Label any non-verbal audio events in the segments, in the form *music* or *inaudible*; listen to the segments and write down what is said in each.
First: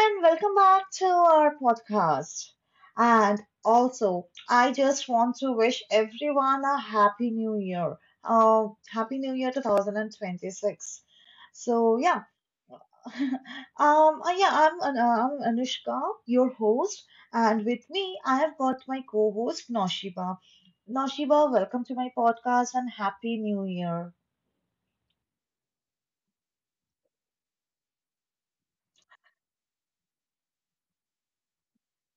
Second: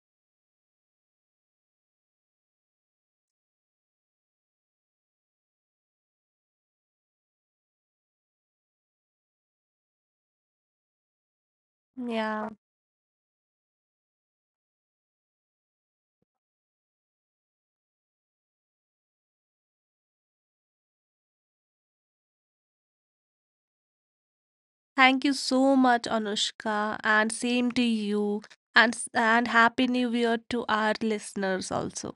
and welcome back to our podcast. And also, I just want to wish everyone a happy new year. Happy new year 2026. So yeah, Yeah. *laughs* Yeah, I'm, I'm Anushka, your host, and with me, I have got my co-host Noshiba. Noshiba, welcome to my podcast and happy new year. Thank you so much, Anushka, and same to you, and happy new year to our listeners also.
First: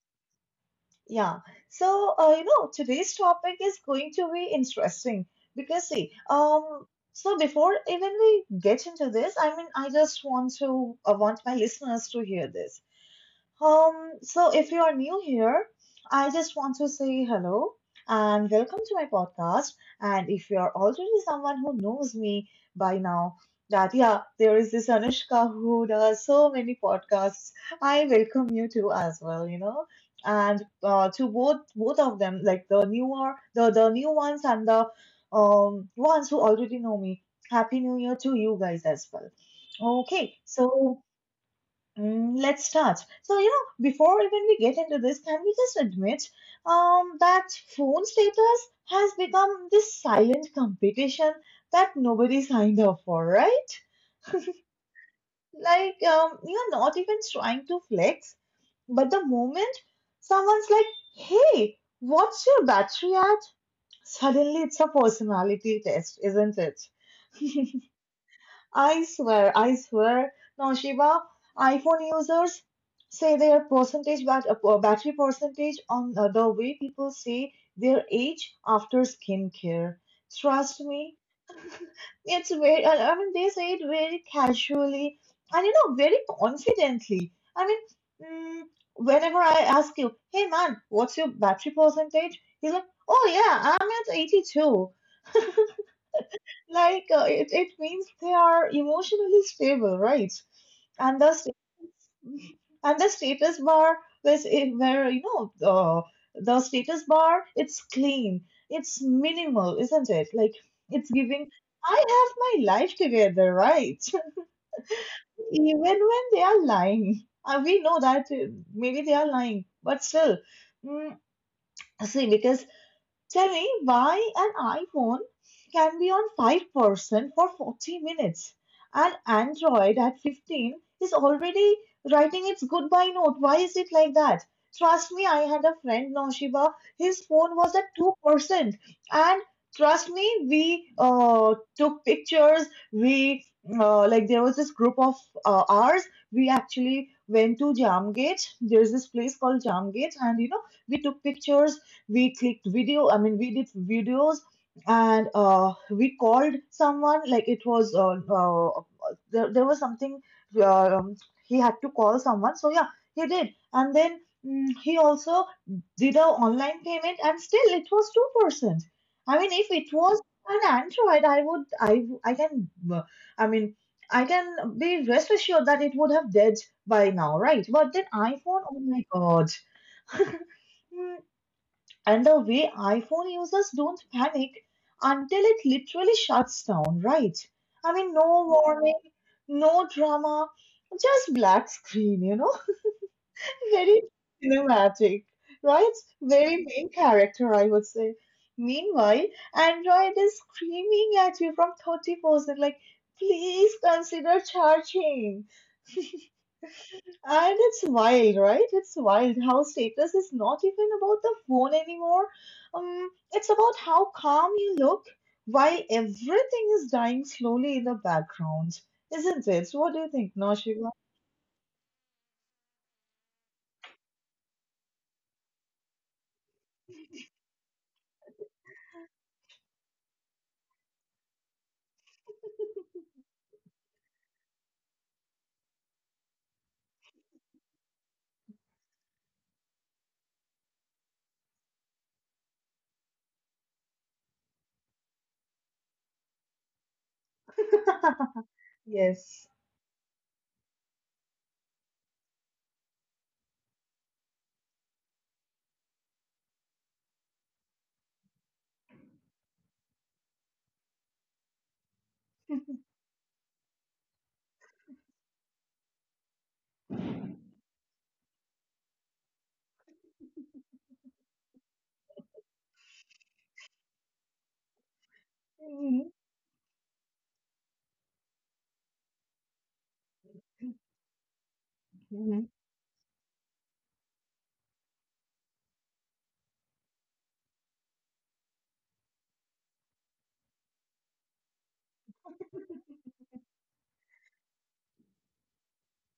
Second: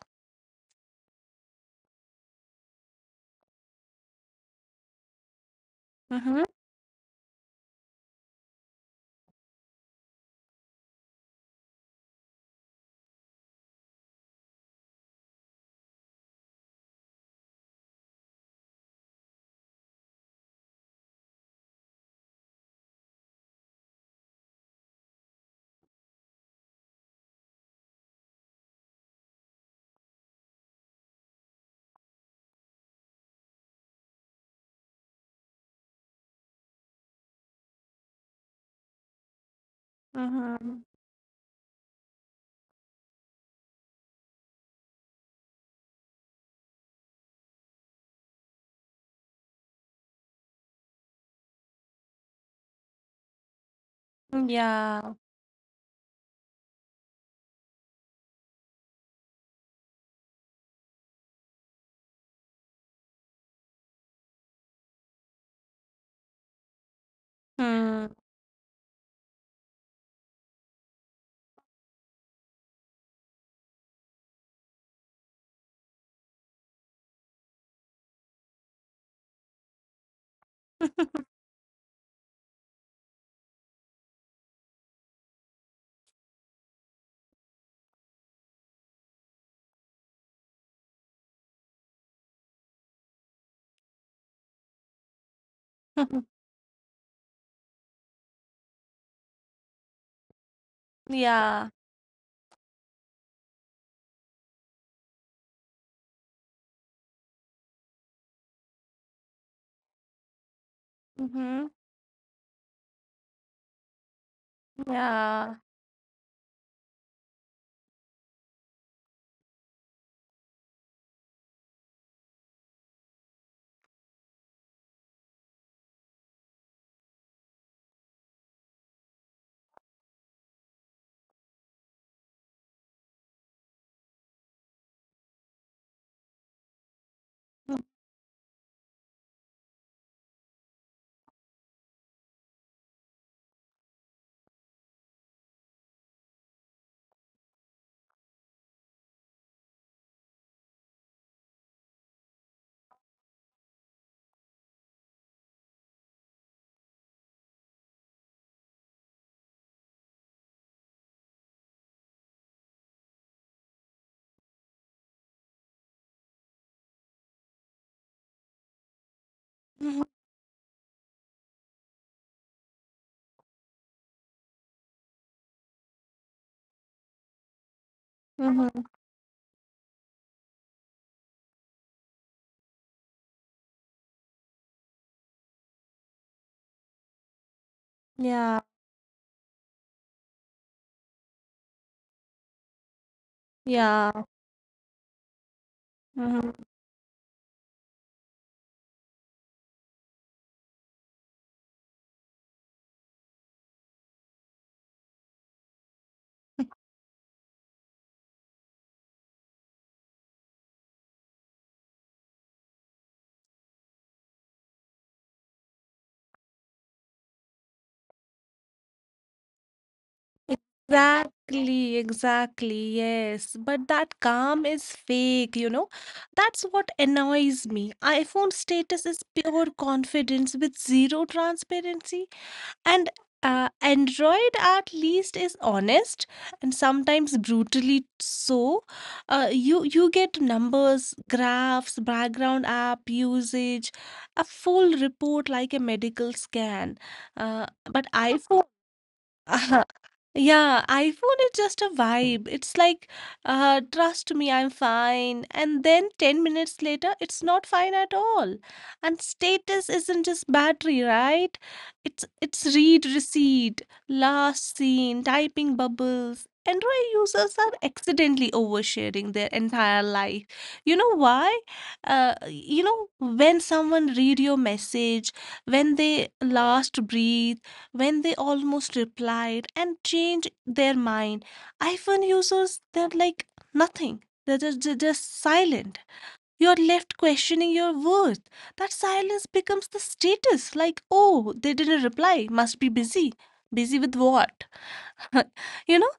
Yeah. So, today's topic is going to be interesting because, see, Mm-hmm. um, so before even we get into this, I want my listeners to hear this. So if you are new here, I just want to say hello and welcome to my podcast. And if you are already someone who knows me by now, that yeah, there is this Anushka who does so many podcasts. I welcome you too as well. And to both of them, like the new ones and the ones who already know me. Happy New Year to you guys as well. Okay, Mm-hmm. so let's start. So, before even we get into this, can we just admit that phone status has become this silent competition that nobody signed up for, right? Yeah. Like, you're not even trying to flex, but the moment someone's like, hey, what's your battery at? Suddenly it's a personality test, isn't it? *laughs* Hmm. I swear, Now, Shiva, iPhone users say their battery percentage on the way people say their age after skincare. Trust me, it's very. I mean, they say it very casually and you know very confidently. I mean, mm, whenever I ask you, "Hey man, what's your battery percentage?" He's like, "Oh yeah, I'm at 82." *laughs* *laughs* Like it means they are emotionally stable, right? And the status, Yeah. *laughs* and the status bar is in where you know the status bar, it's clean, it's minimal, isn't it? Like it's giving. Mm-hmm. I have my life together, right? *laughs* Yeah. Even when they are lying, and we know that maybe they are lying, but still, mm, see because tell me why an iPhone can be on 5% for 40 minutes and Android at 15 is already writing its goodbye note. Why is it like that? Trust me, I had a friend, Noshiba, his phone was at 2%. And trust me, we took pictures. We, like, there was this group of ours. We actually went to Jamgate. There's this place called Jamgate, and you know, we took pictures, we clicked video I mean we did videos, and we called someone. There was something uh, um, he had to call someone, so yeah, he did. And then he also did a online payment, and still it was 2%. If it was an Android, I would I can I mean I can be rest assured that it would have dead by now, right? But then iPhone, oh Mm-hmm. my god. *laughs* And the way iPhone users don't panic until it literally shuts down, right? I mean, no Yeah. warning, no drama, just black screen, you know? *laughs* Very Yeah. cinematic, right? Mm-hmm. Very main character, I would say. Meanwhile, Android is screaming at you from 30%, like, please consider charging. *laughs* And it's wild, right? It's wild how status is not even about the phone anymore. It's about how calm you look while everything is dying slowly in the background, isn't it? What do you think, Naushika? Exactly, exactly, yes. But that calm is fake, you know? That's what annoys me. iPhone status is pure confidence with zero transparency. And Android at least is honest and sometimes brutally so. You get numbers, graphs, background app usage, a full report like a medical scan. But iPhone. *laughs* Yes. *laughs* Yeah, iPhone is just a vibe. It's like, trust me, I'm fine. And then 10 minutes later, it's not fine at all. And status isn't just battery, right? It's read receipt, last seen, typing bubbles. Android users are accidentally oversharing their entire life. You know why? When someone read your message, when Mhm. they last breathe, when they almost replied and changed their mind. iPhone Mhm. users, they're like nothing. They're just silent. You're left questioning your worth. That silence becomes the status like, oh, they didn't reply, must be busy. Busy with what? *laughs* You know?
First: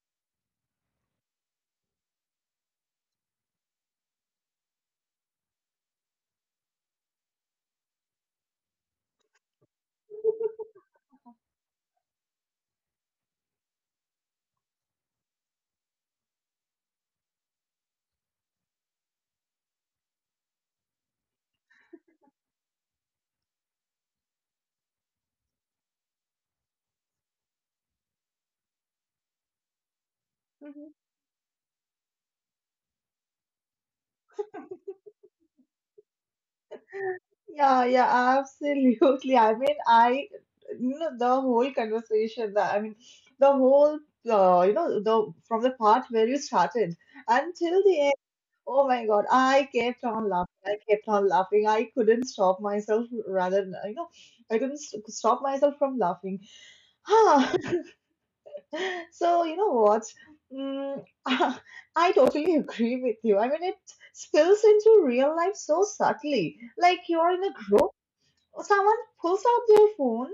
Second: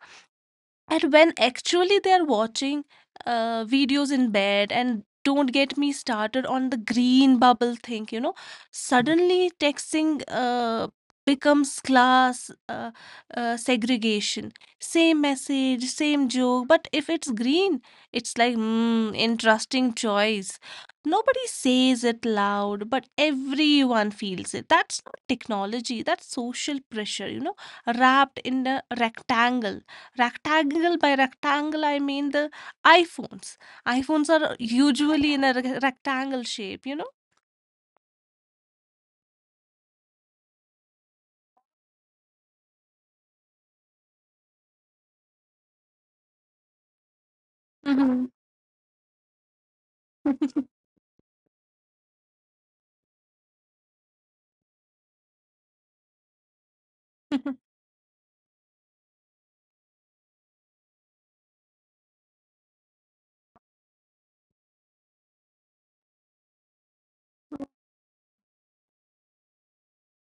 And when actually they're watching videos in bed, and don't get me started on the green bubble thing, suddenly texting becomes class segregation. Same message, same joke, but if it's green, it's like, interesting choice. Nobody says it loud, but everyone feels it. That's not technology, that's social pressure, wrapped in a rectangle. Rectangle *laughs* by rectangle, I mean the iPhones. iPhones are usually in a rectangle shape, you know? Yeah, yeah, absolutely. I mean, the whole conversation, the, I mean, the whole, you know, the from the part where you started until the end, Mm-hmm. oh my God, I kept on laughing. I kept on laughing. I couldn't stop myself, rather, you know, I couldn't st stop myself from laughing. Huh. *laughs* *laughs* So, you know what? Mm, *laughs* I totally agree with you. I mean, it spills into real life so subtly. Like you're in a group. Oh, someone pulls out their phone,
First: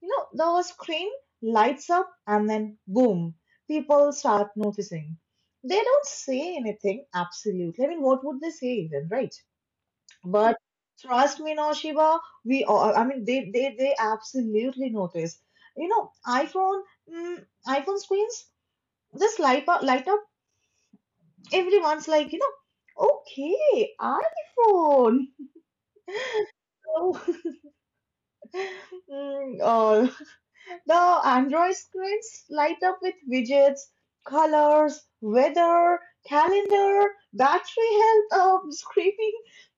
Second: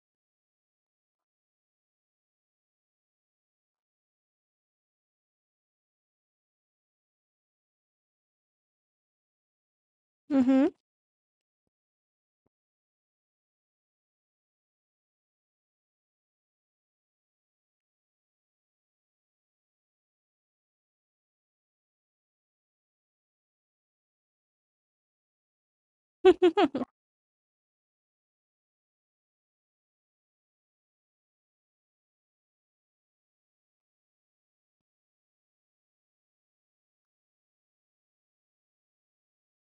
you know, the screen lights up and then boom, people start noticing. They don't say anything, absolutely. I mean, what would they say even, right? But Mm-hmm. trust me, Shiva, we all, they absolutely notice. You know, iPhone screens just light up. Everyone's like, you know, okay, iPhone. *laughs* *laughs* Oh, *laughs* oh, the Android screens light up with widgets, colors, weather, calendar, battery health, screaming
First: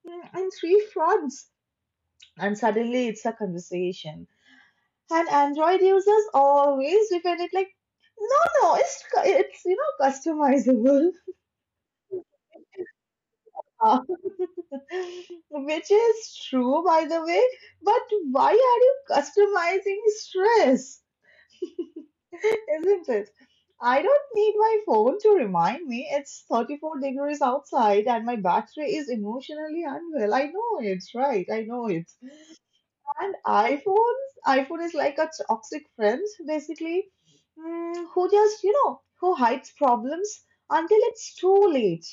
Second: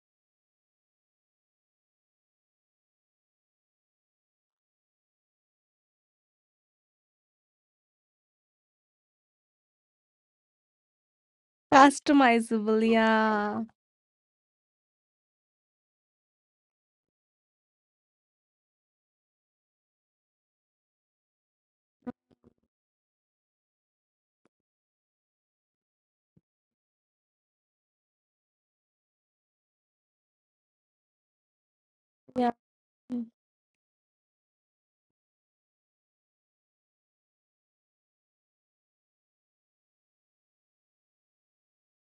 in three fronts. And suddenly it's a conversation. And Android users always defend it like, no, no, it's customizable. Customizable, yeah. Uh, *laughs* which is true, by the way. But why are you customizing stress? Isn't it? I don't need my phone to remind me it's 34 degrees outside and my battery is emotionally unwell. I know it, right? I know it. Yeah. And iPhones, iPhone is like a toxic friend, basically, who just, you know, who hides problems until it's too late.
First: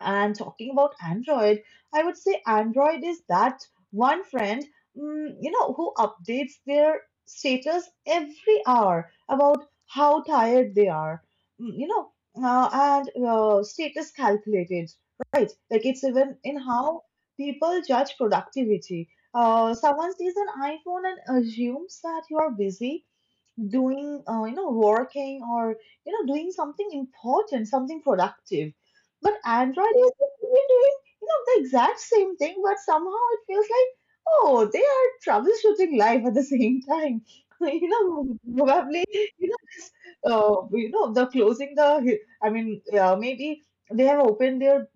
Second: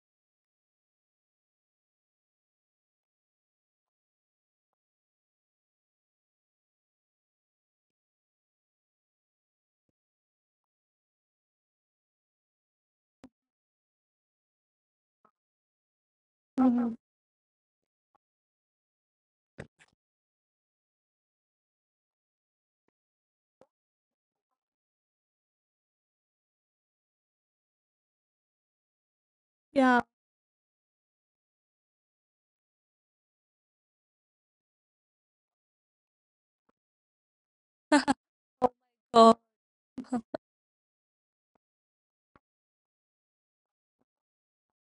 And talking about Android, I would say Android is that one friend, you know, who updates their status every hour about how tired they are. You know, uh, and status calculated, right? Like it's even in Mm-hmm. how people judge productivity. Someone sees an iPhone and assumes that you are busy doing, you know, working, or you know, doing something important, something productive. But Android Yeah. is even doing, you know, the exact same thing, but somehow it feels like, oh, they are troubleshooting live at the same time. *laughs* You know, probably Oh, you know this, you know, the closing the I mean maybe they have opened their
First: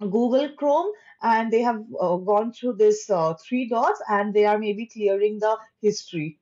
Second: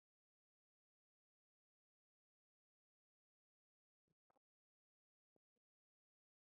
Google Chrome and they have gone through this three dots and they are maybe clearing the history.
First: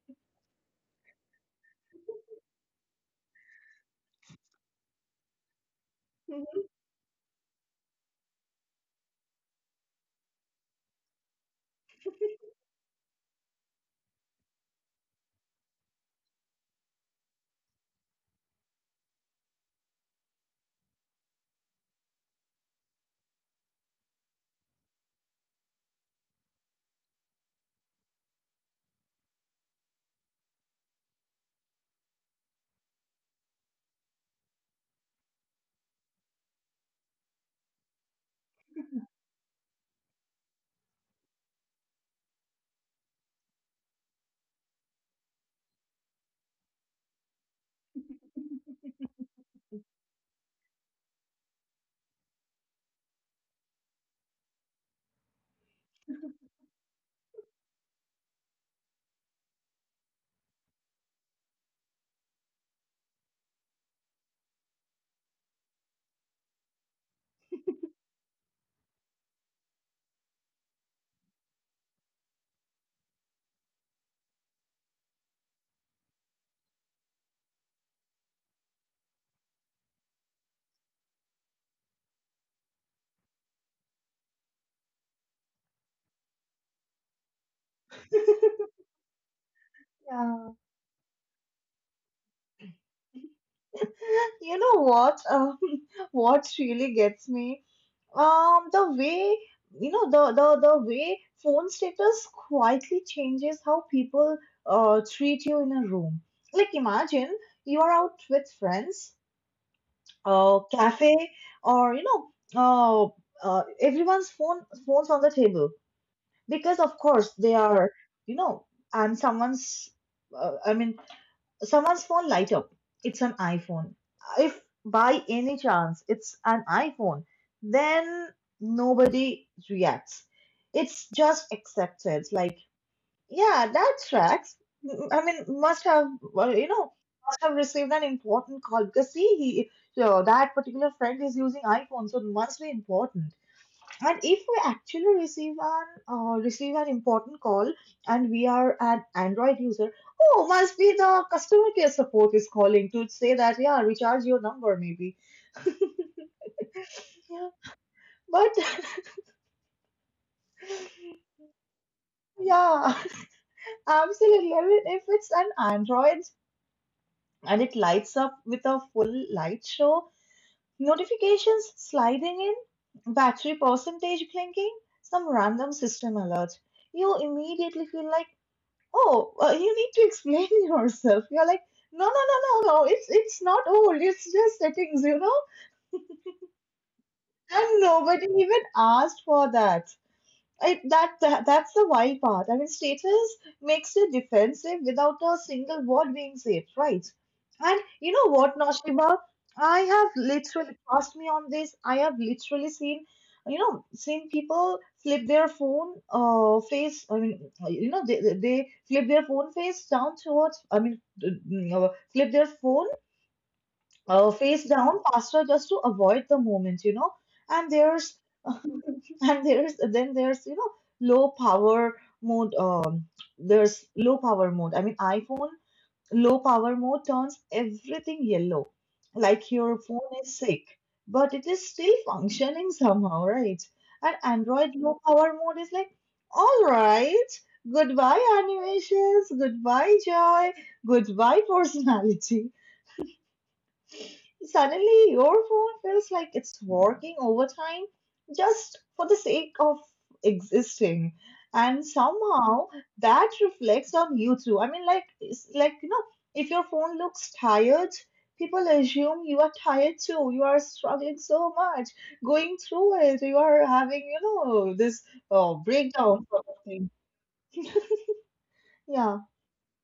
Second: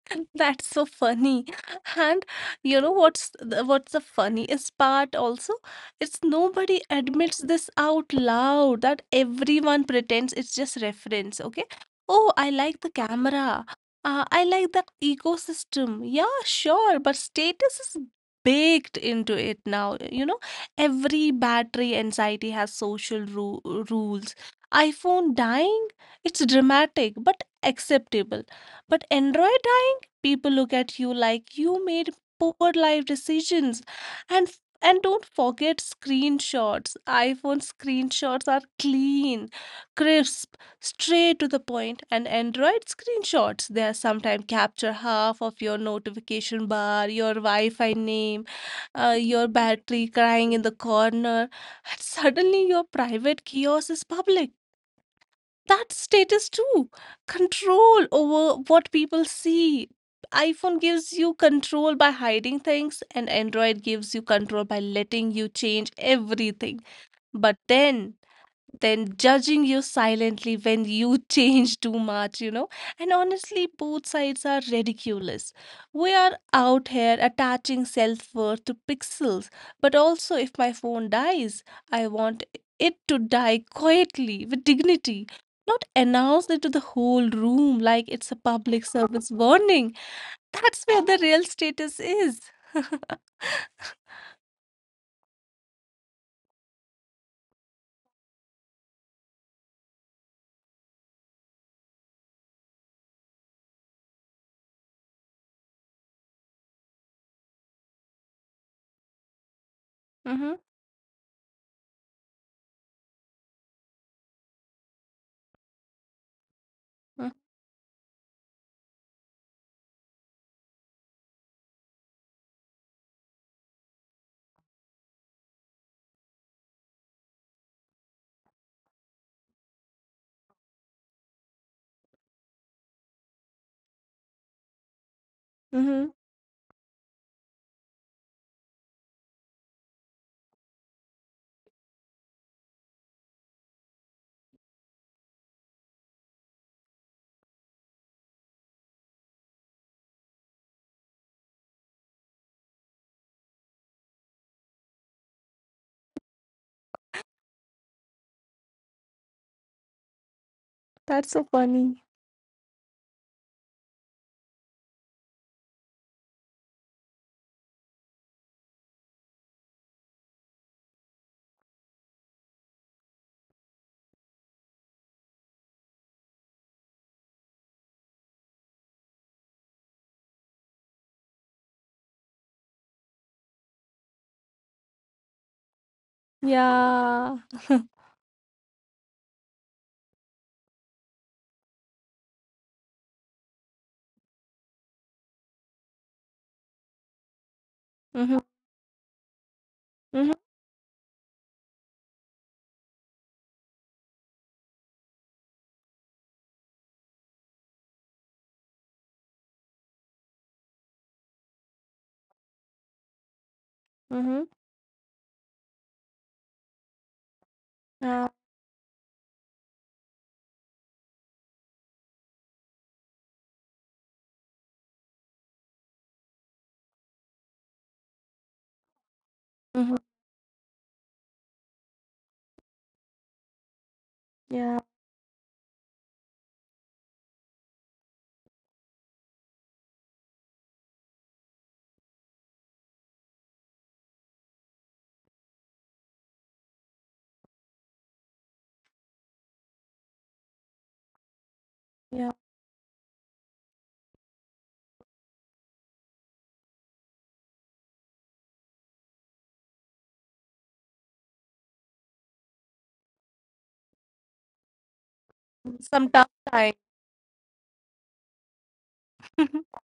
*laughs* that's so funny. *laughs* And you know what's what's the funniest part also? It's Mhm. nobody admits this out loud, that everyone pretends it's just reference, okay? Oh, I like the camera. I like that ecosystem. Yeah, sure, but status is baked into it now. Every battery anxiety has social ru rules. iPhone dying, it's dramatic but acceptable. But Android dying? People look at you like you made poor life decisions. And don't forget screenshots. iPhone screenshots are clean, crisp, straight to the point. And Android screenshots, they are sometimes capture half of your notification bar, your Wi-Fi name, your battery crying in the corner. And suddenly your private kiosk is public. That status too, control over what people see. iPhone gives you control by hiding things, and Android gives you control by letting you change everything, but then judging you silently when you *laughs* change too much. And honestly, both sides are ridiculous. We are out here attaching self worth to pixels, but also if my phone dies, I want it to die quietly with dignity. Not announce it to the whole room like it's a public service warning. Yeah. That's where the real status is. *laughs* *laughs* You know what? *laughs* What really gets me? The way, you know the way phone status quietly changes how people treat you in a room. Like imagine you are out with friends, Mm-hmm. Cafe, or you know, uh, everyone's phones on the table, because of course they are, you know, and Uh, I mean, someone's phone light up. It's an iPhone. If by any chance it's an iPhone, then nobody reacts. It's just accepted. Like, yeah, that tracks. I mean, Mm-hmm. You know, must have received an important call, because see, he, so that particular friend is using iPhone, so it must be important. And if we actually receive an important call and we are an Android user, oh, must be the customer care support is calling to say that, yeah, recharge your number maybe. *laughs* Yeah. But That's so funny. *laughs* yeah, *laughs* absolutely. I mean, if it's an Android and it lights up with a full light show, notifications sliding in, battery percentage blinking, some random system alert, you immediately feel like, oh, you need to explain *laughs* yourself. You're like, no, no, no, no, no. It's not old. It's just settings, you know. Yeah. *laughs* And nobody even asked for that. That's the wild part. I mean, status makes you defensive without a single word being said, right? And you know Mm-hmm. what, Noshiba? I have Mm-hmm. literally Trust me on this. I have literally seen, you know, seen people flip their phone face. I mean, you know, they flip their phone face down towards. I mean, mm, flip their phone Mm-hmm. face down faster just to avoid the moment, you know. And there's Yeah. *laughs* and there's then there's, you know, low power mode. There's low power mode. I mean, iPhone low power mode turns everything yellow, like your Mm-hmm. phone is sick, but it is still functioning *laughs* somehow, right? And Android Yeah. low power mode is like, all right, goodbye animations, goodbye joy, goodbye personality. Suddenly, your phone feels like it's working overtime just for the sake of existing. And Yeah. somehow that reflects on you too. You know, if your phone looks tired, people assume you are tired too. You are struggling so much, going through it. You are having, you know, this Some breakdown tough sort of time. thing. *laughs* Yeah. *laughs*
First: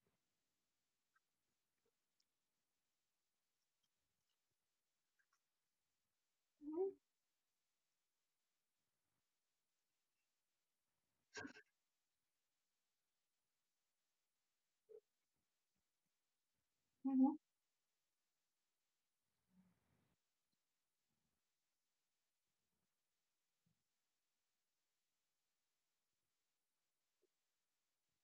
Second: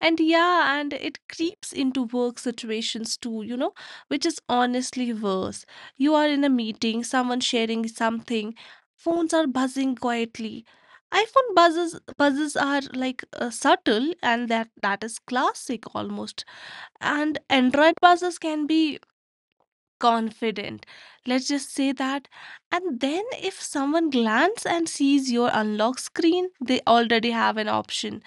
And yeah, and it creeps into work situations too, which is honestly worse. You are in a meeting, someone sharing something, phones are buzzing quietly. iPhone buzzes are like subtle, and that is classic almost. Mhm, And Android buzzes can be confident. Let's just say that. And then if someone glance and sees your unlock screen, they already have an option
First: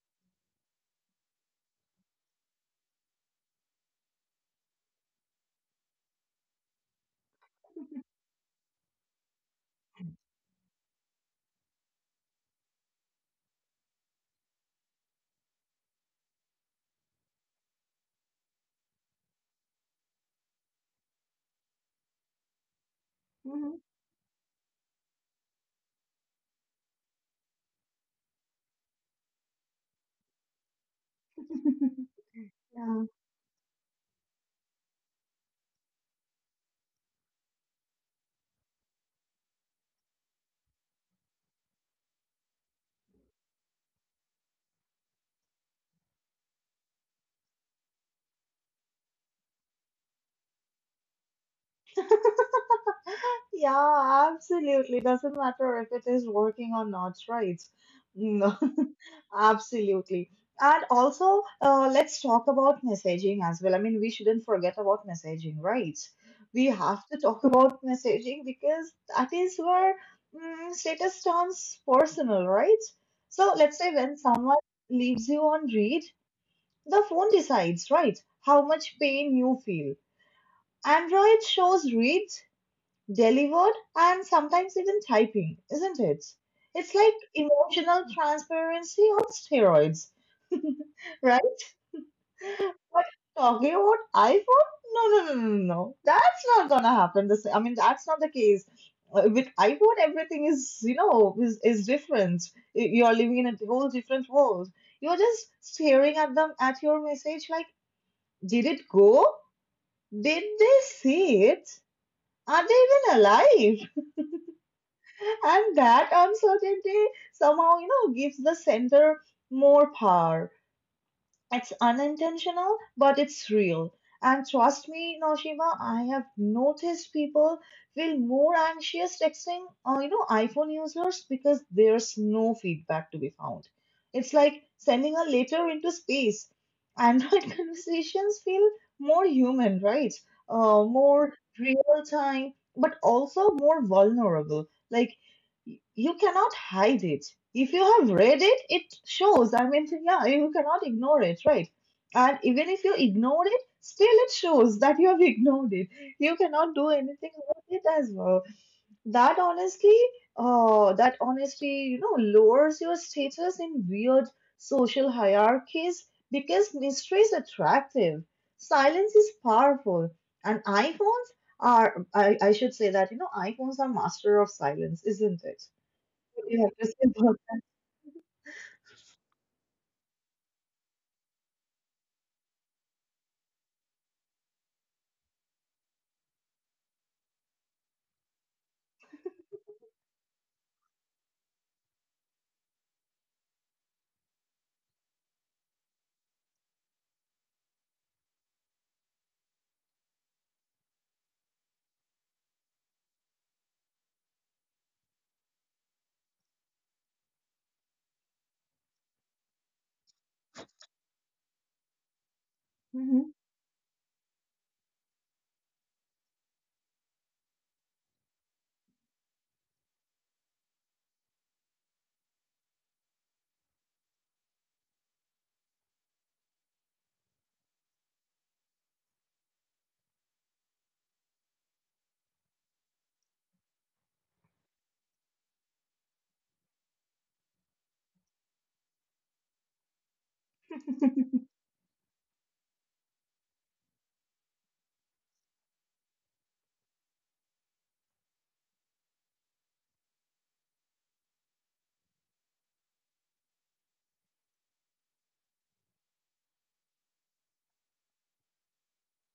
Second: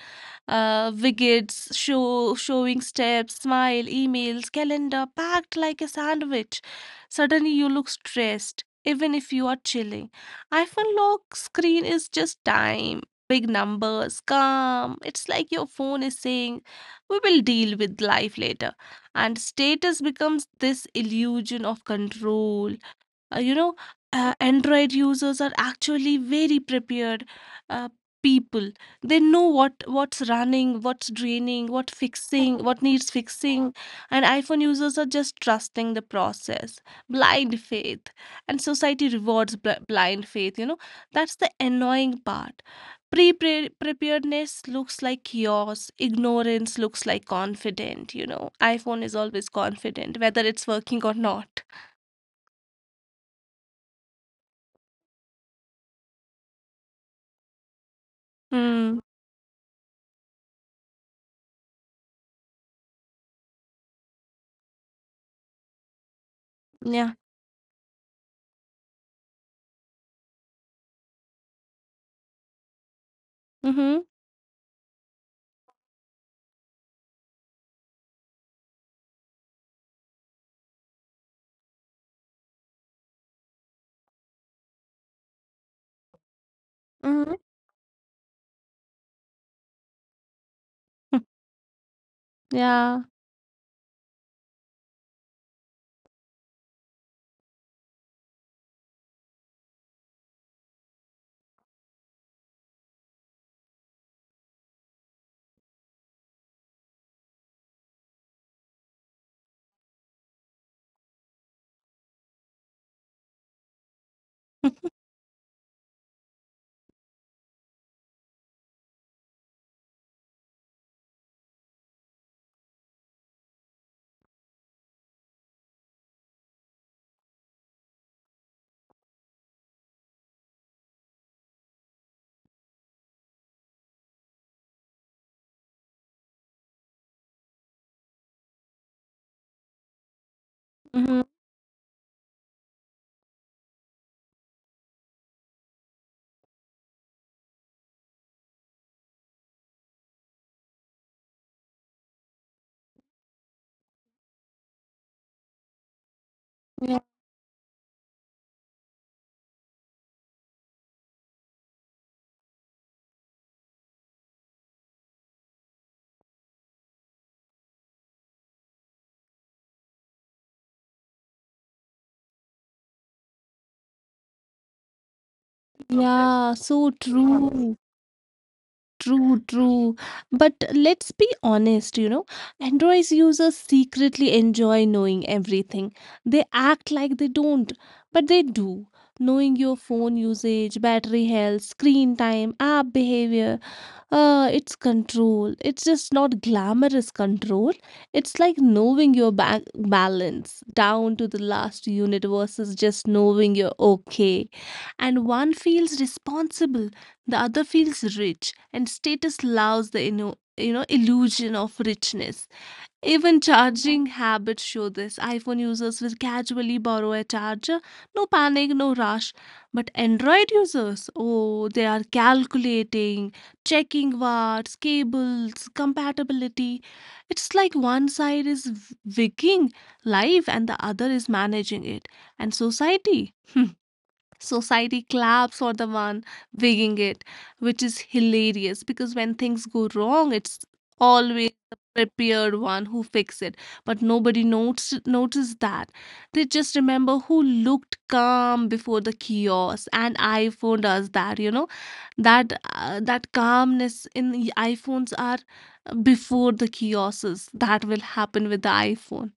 uh, wickets, showing steps, smile, emails, calendar packed like a sandwich. Suddenly you look stressed, even if you are chilling. iPhone lock screen is just time, big numbers, calm. It's like your phone is saying, we will deal with life later. And status becomes this illusion of control. uh, you know mhm, Android users are actually very prepared, uh, people. They know what's running, what's draining, mhm. *laughs* What Yeah. needs fixing. And iPhone users are just trusting the process, blind faith. And society rewards blind faith, you know, that's the annoying part. Pre-preparedness looks like chaos, ignorance looks like confident. iPhone is always confident whether it's working or not. Yeah, absolutely. Doesn't matter if it is working or not, right? No, Mm. *laughs* absolutely. And also, let's talk about messaging as well. I mean, we shouldn't forget about messaging, right? We have to talk about messaging because that is where status turns personal, right? So let's say Mhm. when someone leaves you on read, the phone decides, right, how much pain you feel. Android shows read, delivered, and sometimes even typing, isn't it? It's like Mhm. emotional transparency on steroids, right? *laughs* Yeah. But talking about iPhone? No, no. That's not gonna happen. That's not the case. With iPhone, everything is different. You're living in a whole different world. You're just staring at them at your message like, did it go? Did they see it? Are they even alive? And that uncertainty somehow, gives the center more power. It's unintentional, but it's real. And trust me, Naushima, I have noticed people feel more anxious texting, iPhone users because there's no feedback to be found. It's like sending a letter into space. Android *laughs* conversations feel more human, right? Mhm. More real time, but also more vulnerable. Like you cannot hide it. If you have read it, it shows. I mean, yeah, you cannot ignore it, right? And even if you ignore it, still it shows that you have *laughs* ignored it. You cannot do Yeah. anything about it as well. That honestly, that honestly, lowers your status in weird social hierarchies because mystery is attractive. Silence is powerful, and iPhones are, I should say that, iPhones are master of silence, isn't it? Yeah. You have to So say about true. True, true. But let's be honest, Android users secretly enjoy knowing everything. They act like they don't, but they do. Knowing your phone usage, battery health, screen time, app behavior. It's control. It's just not glamorous control. It's like knowing your balance down to the last unit versus just knowing you're okay. And one feels responsible, the other feels rich, and status allows the illusion of richness. mhm. Even charging habits show this. iPhone users will casually borrow a charger. No panic, no rush. But Android users, oh, they are calculating, checking watts, cables, compatibility. It's like one side is life and the other is managing it. And society? *laughs* Society claps for the one winging it, which is hilarious because when things go wrong, it's *laughs* always the prepared one who fix it. But nobody notes notice that. They just remember who looked calm before the chaos, and iPhone does that. That calmness in the iPhones are before the chaoses that will happen with the iPhone.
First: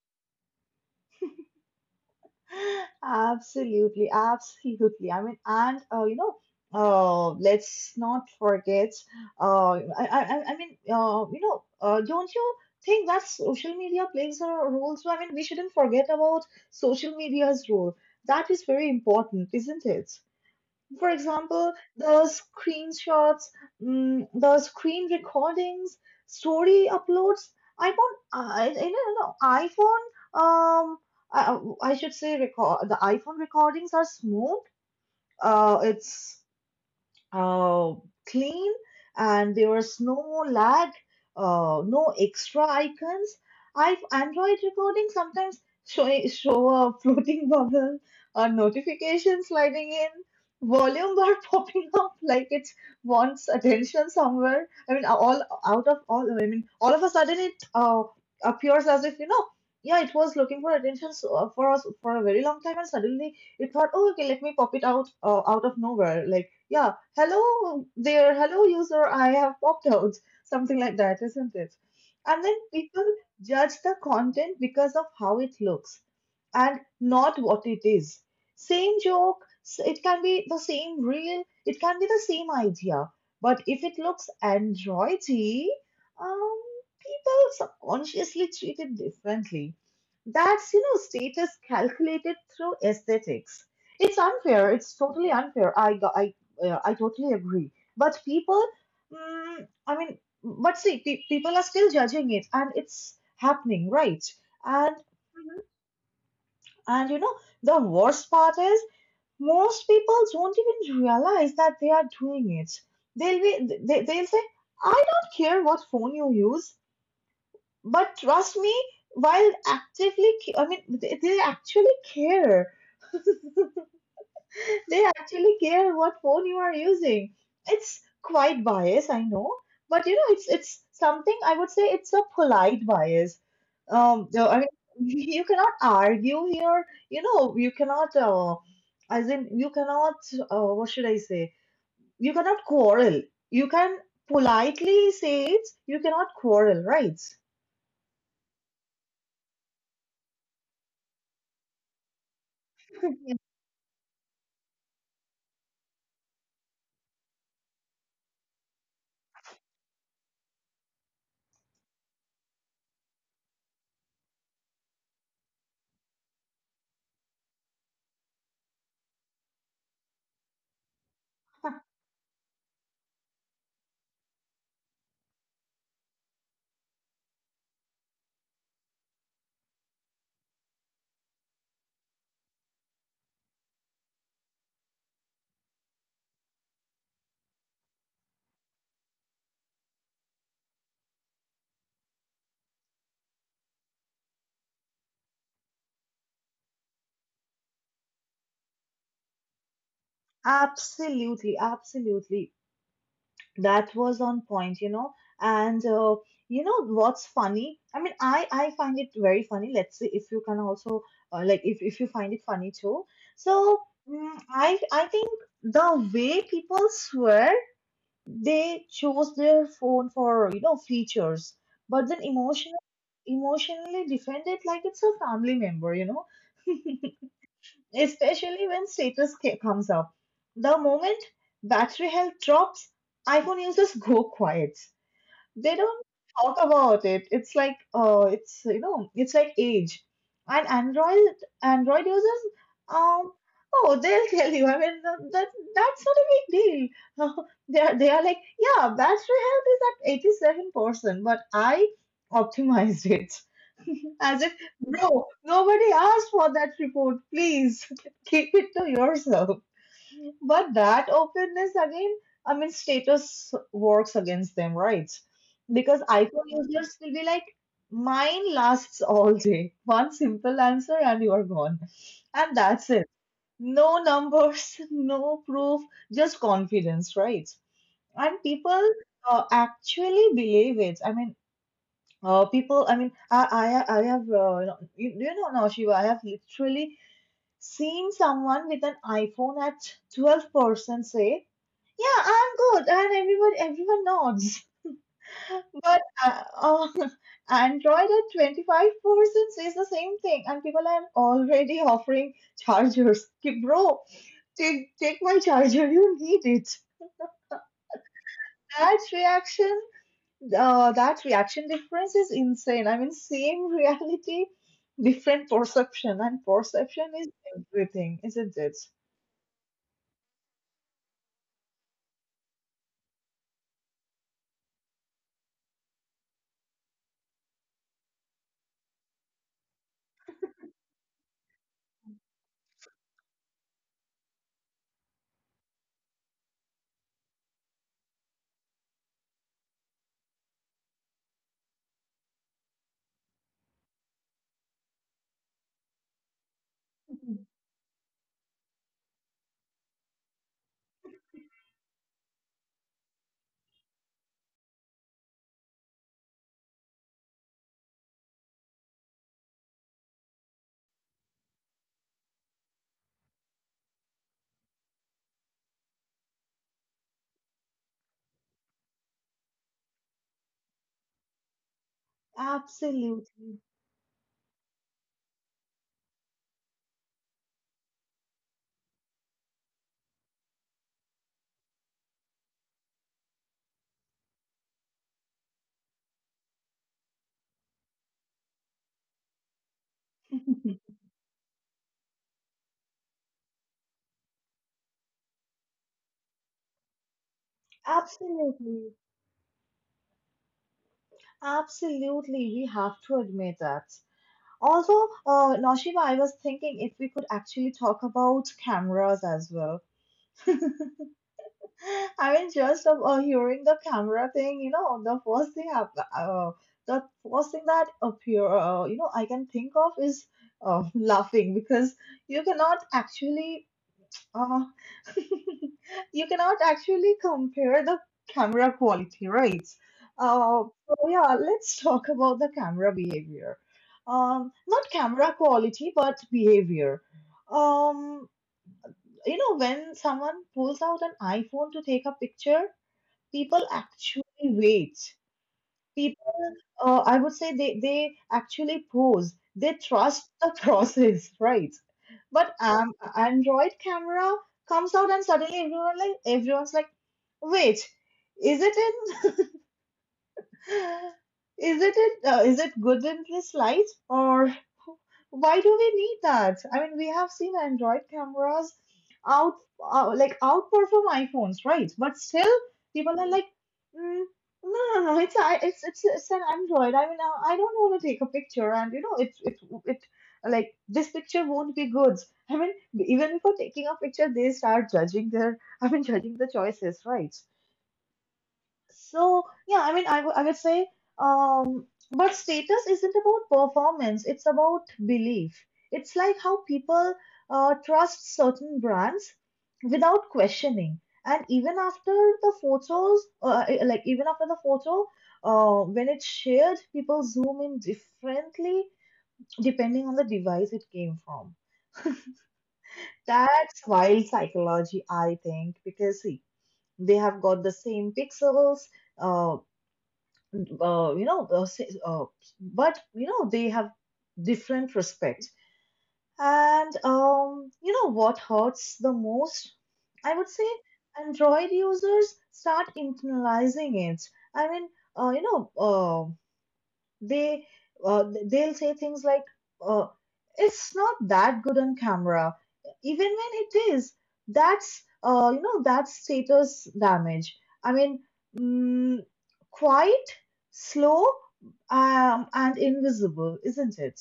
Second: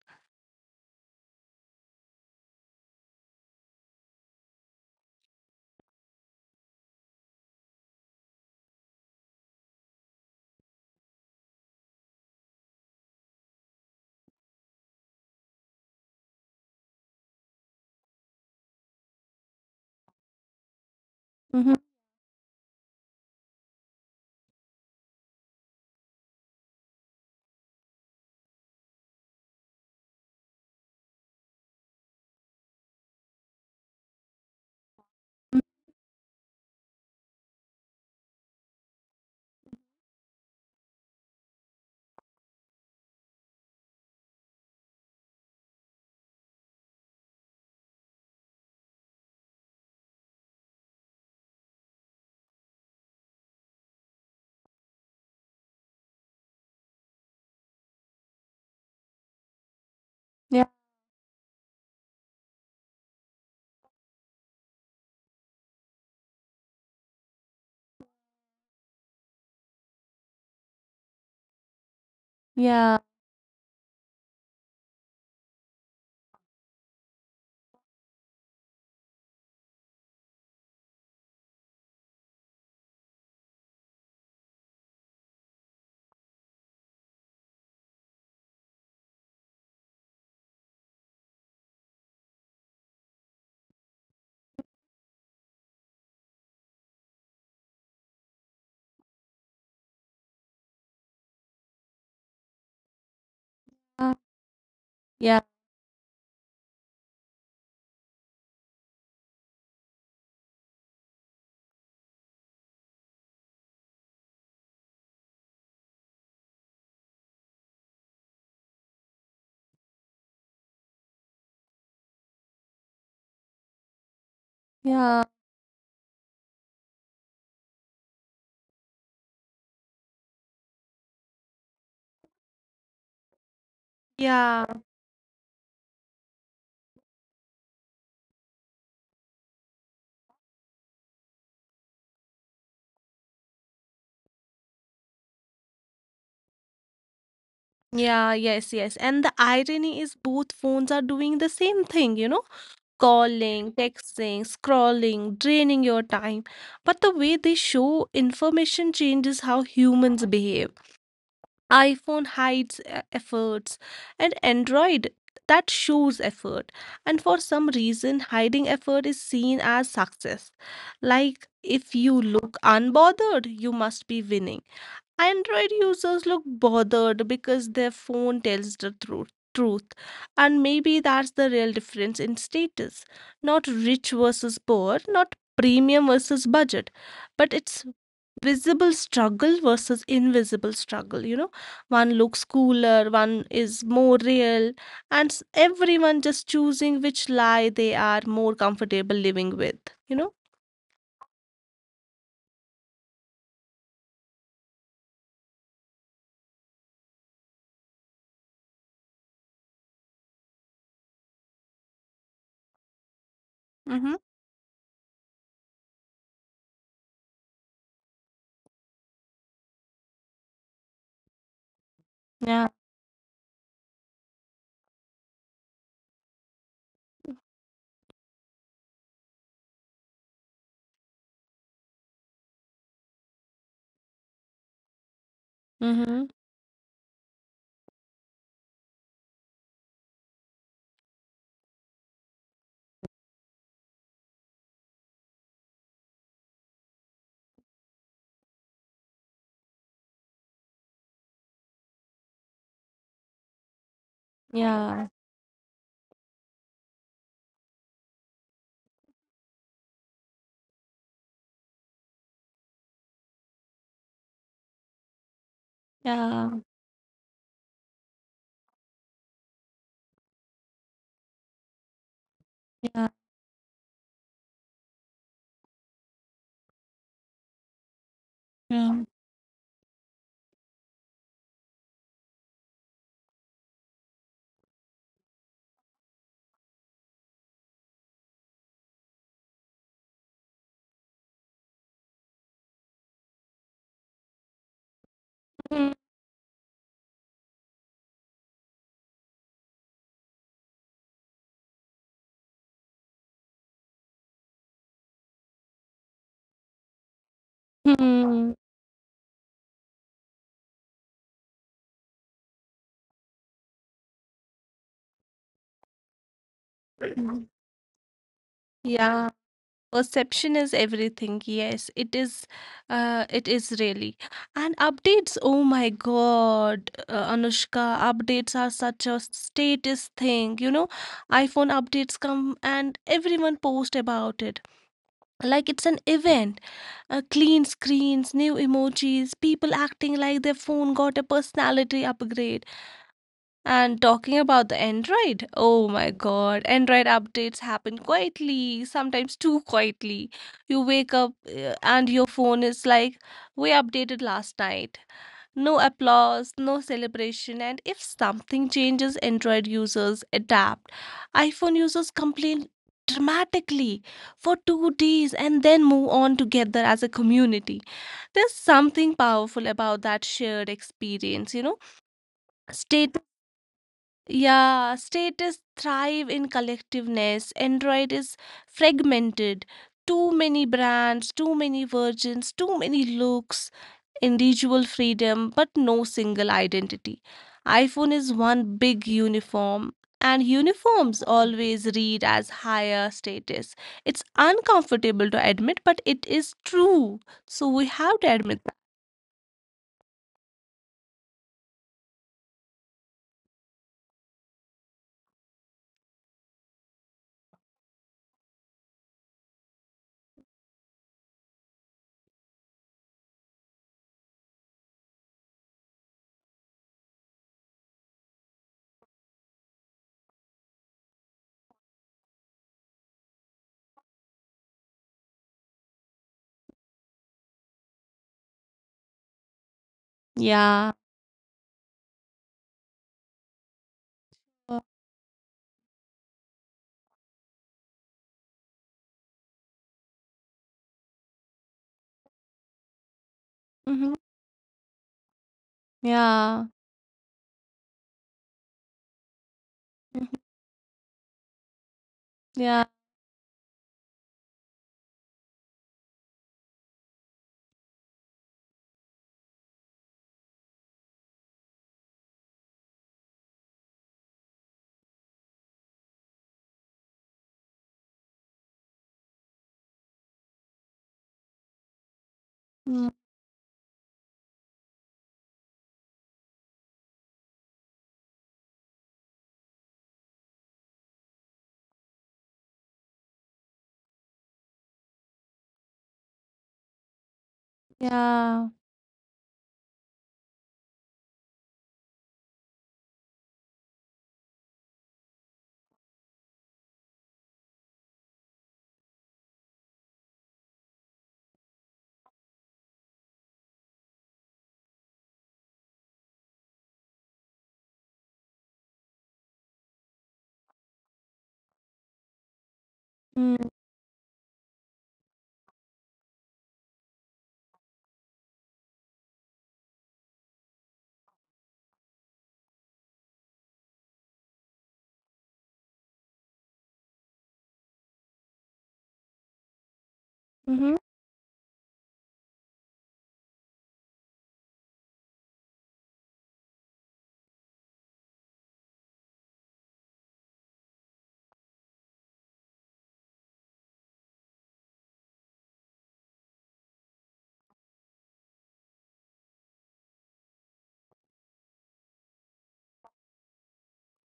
Absolutely, absolutely. I mean, and let's not forget. Uh, I mean, you know, Don't you think that social media plays a role? So, I mean, we shouldn't forget about social media's role. That is very important, isn't it? For Mhm. example, the screenshots, the screen recordings, story uploads. I don't know, iPhone, um, I, I should say record, the iPhone recordings are smooth. It's uh, clean and there was no lag, no extra icons. I Android recording sometimes show a floating *laughs* bubble, a notification sliding in, volume bar *laughs* popping up like it wants attention somewhere. I mean, all out of all, I mean, All of a sudden it appears as if, yeah, it was looking Yeah. for attention so, for us for a very long time, and suddenly it thought, oh, okay, let me pop it out out of nowhere. Like, yeah, hello there, hello user, I have popped out, something like that, isn't it? And then Yeah. people judge the content because of how it looks and not what it is. Same joke, it can be the same reel, it can be the same idea, but if it looks androidy, um, people subconsciously treat it differently. That's, you know, status calculated through aesthetics. It's unfair. It's totally unfair. I got, I yeah, I totally agree. But people, mm, I mean, but see, people are still judging it, and it's happening, right? And Yeah. Mhm. and you know, the worst part is most people don't even realize that they are doing it. They'll say, I don't care what phone you use, but trust me, while actively, they actually care. *laughs* They Yeah. actually care what phone you are using. It's quite bias, I know, but it's something I would say it's a polite bias. Um, so, I mean, Yeah. *laughs* you cannot argue here. You know, you cannot. As in, you cannot. What should I say? You cannot quarrel. You can politely say it. You cannot quarrel, right? Yeah, yes, yes. And the irony is both phones are doing the same thing, calling, texting, scrolling, draining your time. But the way they show information changes how humans behave. iPhone hides efforts, and Android that shows effort. And for some reason, hiding effort is seen as success. Like if you look unbothered, you must be winning. Android users look bothered because their phone tells the truth, and maybe that's the real difference in status. Not rich versus poor, not premium versus budget, but it's visible struggle versus invisible struggle. One looks cooler, one is more real, and everyone just choosing which lie they are more comfortable living with. You know. Absolutely, absolutely. That was on point, you know. And you know what's funny? I mean, I find it very funny. Let's see if you can also like if you find it funny too. So Mm-hmm. I think the way people swear they chose their phone for, you know, features, but then Yeah. Emotionally defend it like it's a family member, you know. *laughs* Especially when status comes up. The moment battery health drops, iPhone users go quiet, they don't Mm-hmm. talk about it. It's like it's, you know, it's like age. And Android users um oh, they'll tell you. I mean, that's not a big deal. *laughs* They are, they are like, yeah, battery health is at 87%, but I optimized it. *laughs* As if Yeah. bro, nobody asked for that report. Please *laughs* keep it to yourself. But that openness again, I mean, status works against them, right? Because iPhone Yeah. users will be like, mine lasts all day. One simple answer and you are gone. And that's Yeah. it. No numbers, *laughs* no proof, just confidence, right? And people actually believe it. I mean, people, I mean, I have, you, know, you know, Now, Shiva, I have literally seen someone with an iPhone at 12% say, yeah, I'm good, and everyone nods. *laughs* Yeah. But *laughs* Android at 25% says the same thing, and people are already offering chargers. Ki, bro, take my charger. You need it. Hmm. That reaction, that reaction difference is insane. I mean, same reality, different perception, and perception is Mhm. everything, isn't it? Yeah, perception is everything. Yes, it is. It is really. And updates. Oh my God, Anushka, updates are such a status thing. iPhone updates come and everyone post about it. Like it's an event. Clean screens, new emojis, people acting like their phone got a personality upgrade. And talking about the Android, oh my god, Android Mhm. updates happen quietly, sometimes too quietly. You wake up and your phone is like, we updated last night. No applause, no celebration, and if something changes, Android users adapt. iPhone users complain dramatically for 2 days and then move on together as a community. There's something powerful about that shared experience, you know Absolutely, yeah, status thrive in collectiveness. Android is fragmented. Too many brands, too many versions, too many looks, individual freedom, but no single identity. iPhone is one big uniform, and uniforms always read as higher status. It's uncomfortable to admit, but it is true. So we have to admit that. absolutely, absolutely. We have to admit that. Also, Noshiba, I was thinking if we could actually talk about cameras as well. *laughs* I mean, just hearing the camera thing, you know, uh, the first thing that appear, you know, I can think of is *laughs* laughing because you cannot actually uh, *laughs* you cannot actually compare the camera quality, right? Yeah. So yeah, let's talk about the camera behavior. Not camera quality, but behavior. Um, you know, when someone pulls out an iPhone to take a picture, people Mm-hmm. actually wait, people Yeah. I would say they actually pose, they trust Mhm. the *laughs* process, right? But Yeah. Android camera comes out and suddenly everyone's like, wait, is it in is is it good in this light? Or why do we need that? I mean, we have seen Android cameras out like outperform iPhones, right? But still, Mm. people are like, mm, no, no, no, it's an Android. I mean, I don't want to take a picture, and you know, it's it it like this picture won't be good. I mean, even before taking a picture, they start judging their I mean, judging the choices, right? Yeah. So, yeah, I mean, I would say, but status isn't about performance, it's about belief. It's like how people trust certain brands without questioning. And even after the photos, like even after the photo, when it's shared, people zoom in differently depending on the device it came from. Mm. That's wild psychology, I think, because see, they have got the same pixels, uh, uh, you know, uh, say- uh, but you know, they have different respect. And you know what hurts the most? I would say Mm-hmm. Android users start internalizing it. I mean, uh, you know, uh, they they'll say things like uh, it's not that good on camera even when it is. That's, you know, that's status damage, i mean mm, quite slow, and invisible, isn't it?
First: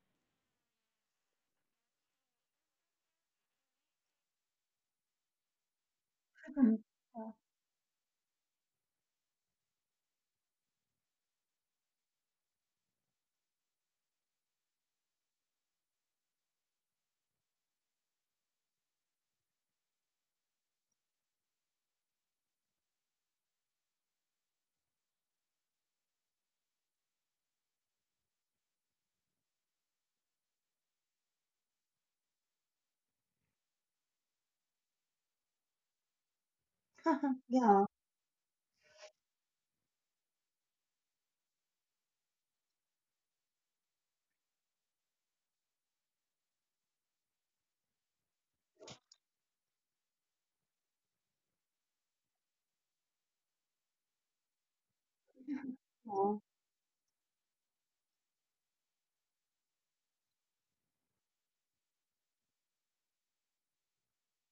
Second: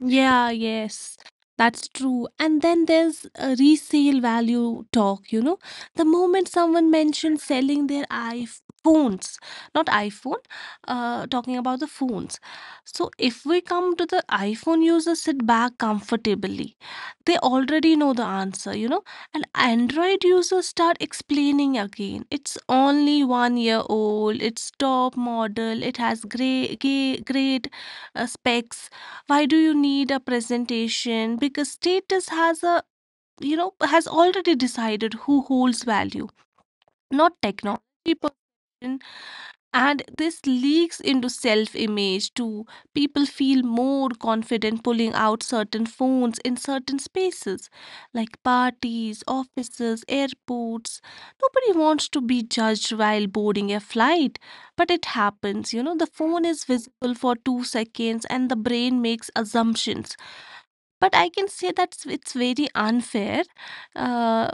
Yeah, yes, that's true. And then there's a resale value talk. The moment someone mentions selling their iPhones, not iPhone, talking about the phones. So if we come to the iPhone users sit back comfortably. They already know the answer. And Android users start explaining again. It's only 1 year old, it's top model, it has great, great, great specs. Why do you need a presentation? Because status has a you know has already decided who holds value, not *laughs* technology Yeah. *laughs* Yeah. person. And this leaks into self image too. People feel more confident pulling out certain phones in certain spaces like parties, offices, airports. Nobody wants to be judged while boarding a flight, but it happens. The Yeah. phone is visible for 2 seconds and the brain makes assumptions. But I can say that it's very unfair, uh,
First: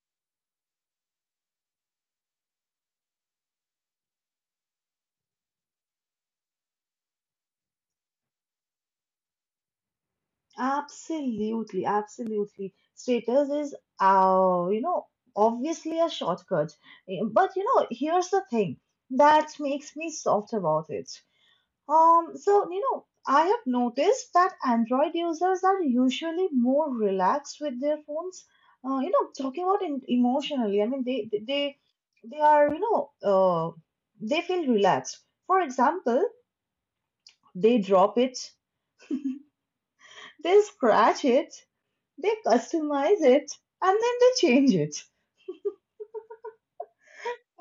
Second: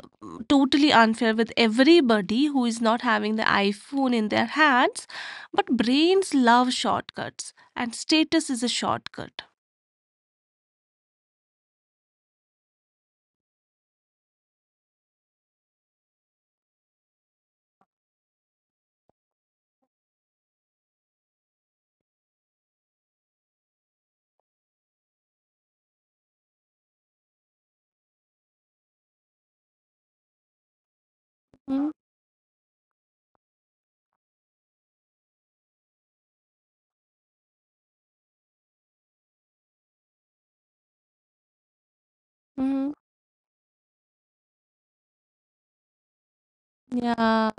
totally unfair with everybody who is not having the iPhone in their hands. But brains love shortcuts, and status is a shortcut. Absolutely, absolutely. Status is, uh, you know, obviously a shortcut. But you know, here's the thing that makes me soft about it. You know, I have noticed that Android users are usually more relaxed with their phones. You know, talking about in, emotionally, I mean, they are, you know, they feel relaxed. For example, they drop it, they scratch it, they Mm-hmm. customize it and then they change it.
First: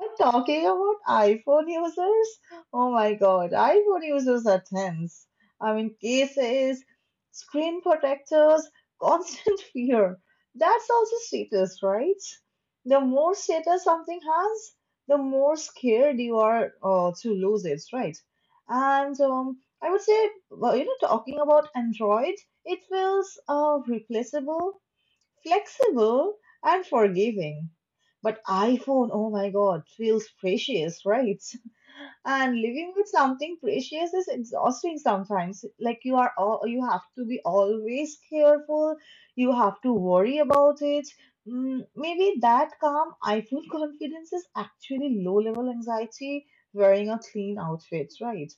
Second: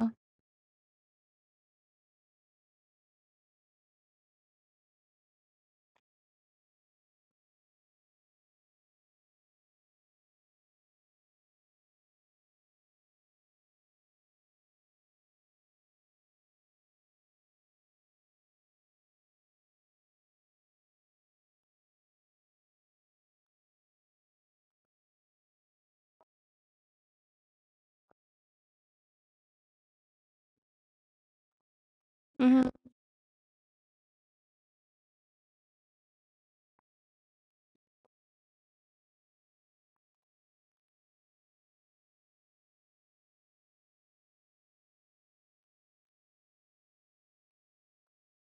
And talking about iPhone users, oh my god, iPhone users are tense. I mean, cases, screen protectors, constant *laughs* fear. That's also status, right? The more status something has, the more scared you are to lose it, right? And I would say, well, you know, talking about Android, it feels replaceable, flexible and forgiving. But iPhone, oh my God, feels precious, right? *laughs* And Mm-hmm. living with something precious is exhausting sometimes. Like you have to be always careful. You have to worry about it. Maybe that calm iPhone *laughs* confidence is actually low level anxiety wearing a clean outfit, right?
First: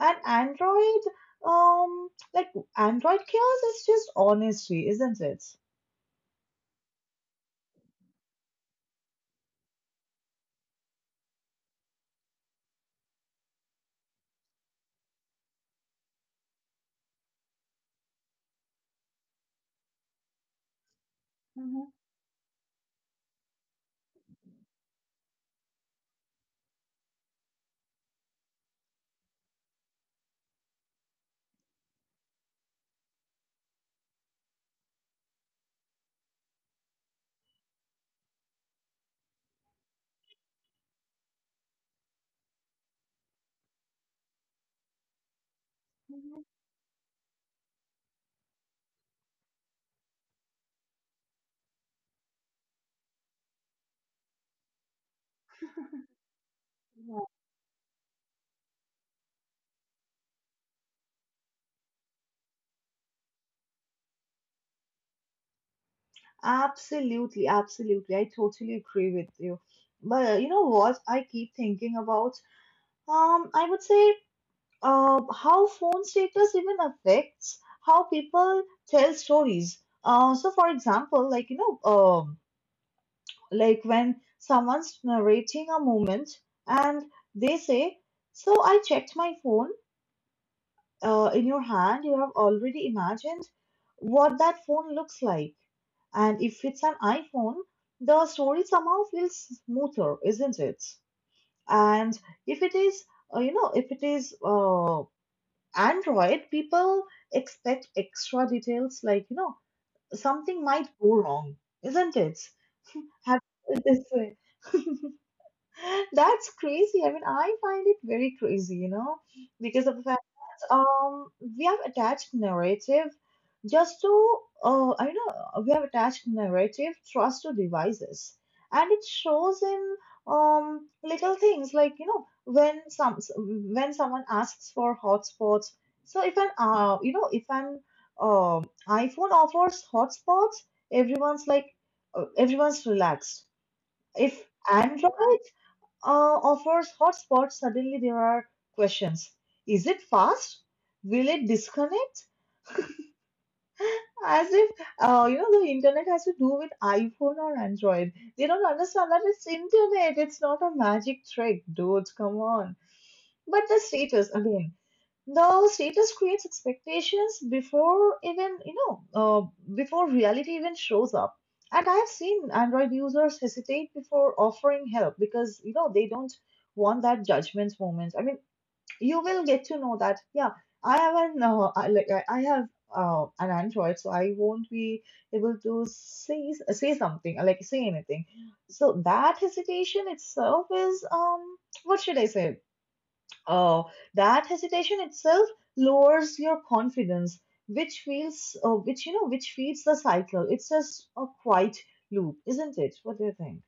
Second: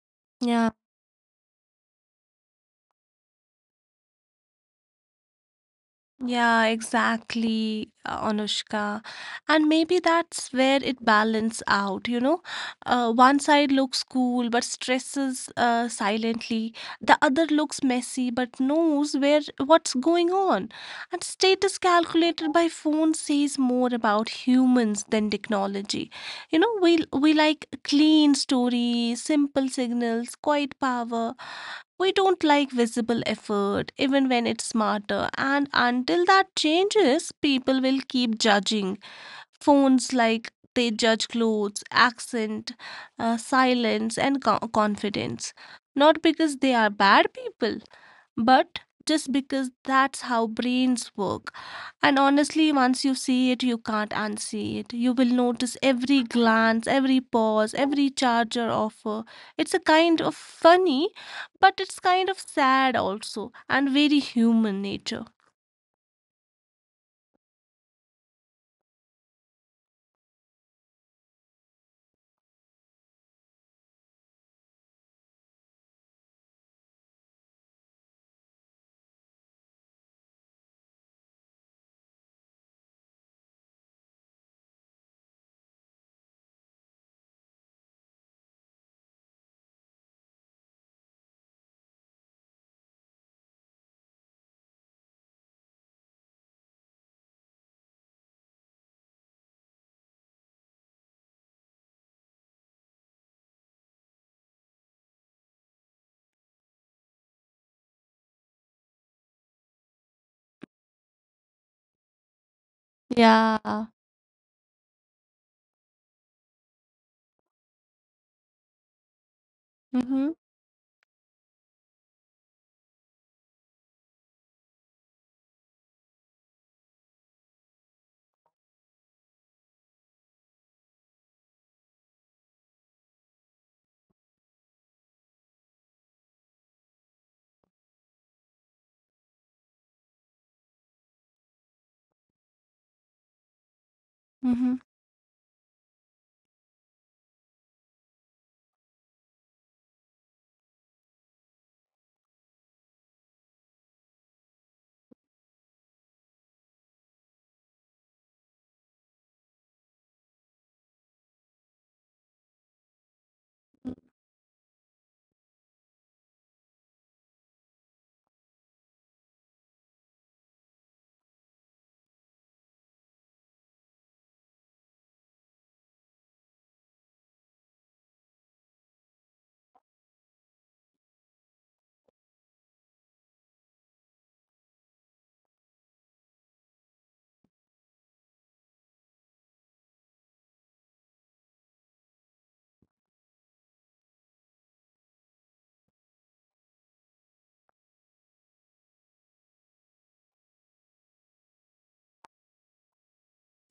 And Yeah. Android, like Android chaos is just honesty, isn't it? Yeah, exactly, Anushka. And maybe that's where it balance out. One side looks cool but stresses silently. The other looks messy but knows where what's going on. And status Mhm. calculated by phone says more about humans than technology. We like clean stories, simple signals, quiet power, we don't like visible effort, even when it's smarter, and until that changes, people will keep judging. Phones like they judge clothes, accent, silence, and confidence. Not because they are bad people, but just because that's how brains work. And honestly, once you see it, you can't unsee it. You will notice every glance, every Yeah. pause, every charge or offer. It's a kind of funny, but it's kind of sad also, and very human nature. Absolutely, absolutely. I totally agree with you. But you know what? I keep thinking about, I would say, how phone status even affects how people tell stories. So for example, like, you know, like when someone's narrating a moment and they say, so I checked my phone, in your hand, you have already imagined what that phone looks like. And if it's an iPhone, the story somehow feels smoother, isn't it? And if it is, uh, you know, if it is uh, Android, people expect extra details, like, you know, something might go wrong, isn't it? Have *laughs* Yeah. this way. *laughs* That's crazy. I mean, I find it very crazy, you know, because of the fact Mm-hmm. that we have attached narrative just to I know we have attached narrative trust to devices, and it shows in little things like, you know, when someone asks for hotspots. So if an iPhone offers hotspots, everyone's like, everyone's relaxed. If Mm-hmm. Android, uh, offers hotspots, suddenly there are questions. Is it fast? Will it disconnect? As if, the internet has to do with iPhone or Android. They don't understand that it's internet. It's not a magic trick, dudes. Come on. But the status, again, the status creates expectations before reality even shows up. And I have seen Android users hesitate before offering help because they don't want that judgment moment. I mean, you will get to know that, yeah, I have an, I, like, I have an Android, so I won't be able to say something, like, say anything. So that hesitation itself is, what should I say? Uh, that hesitation itself lowers your confidence, which feels, which you know, which feeds the cycle. It's just a quiet loop, isn't it? What do you think?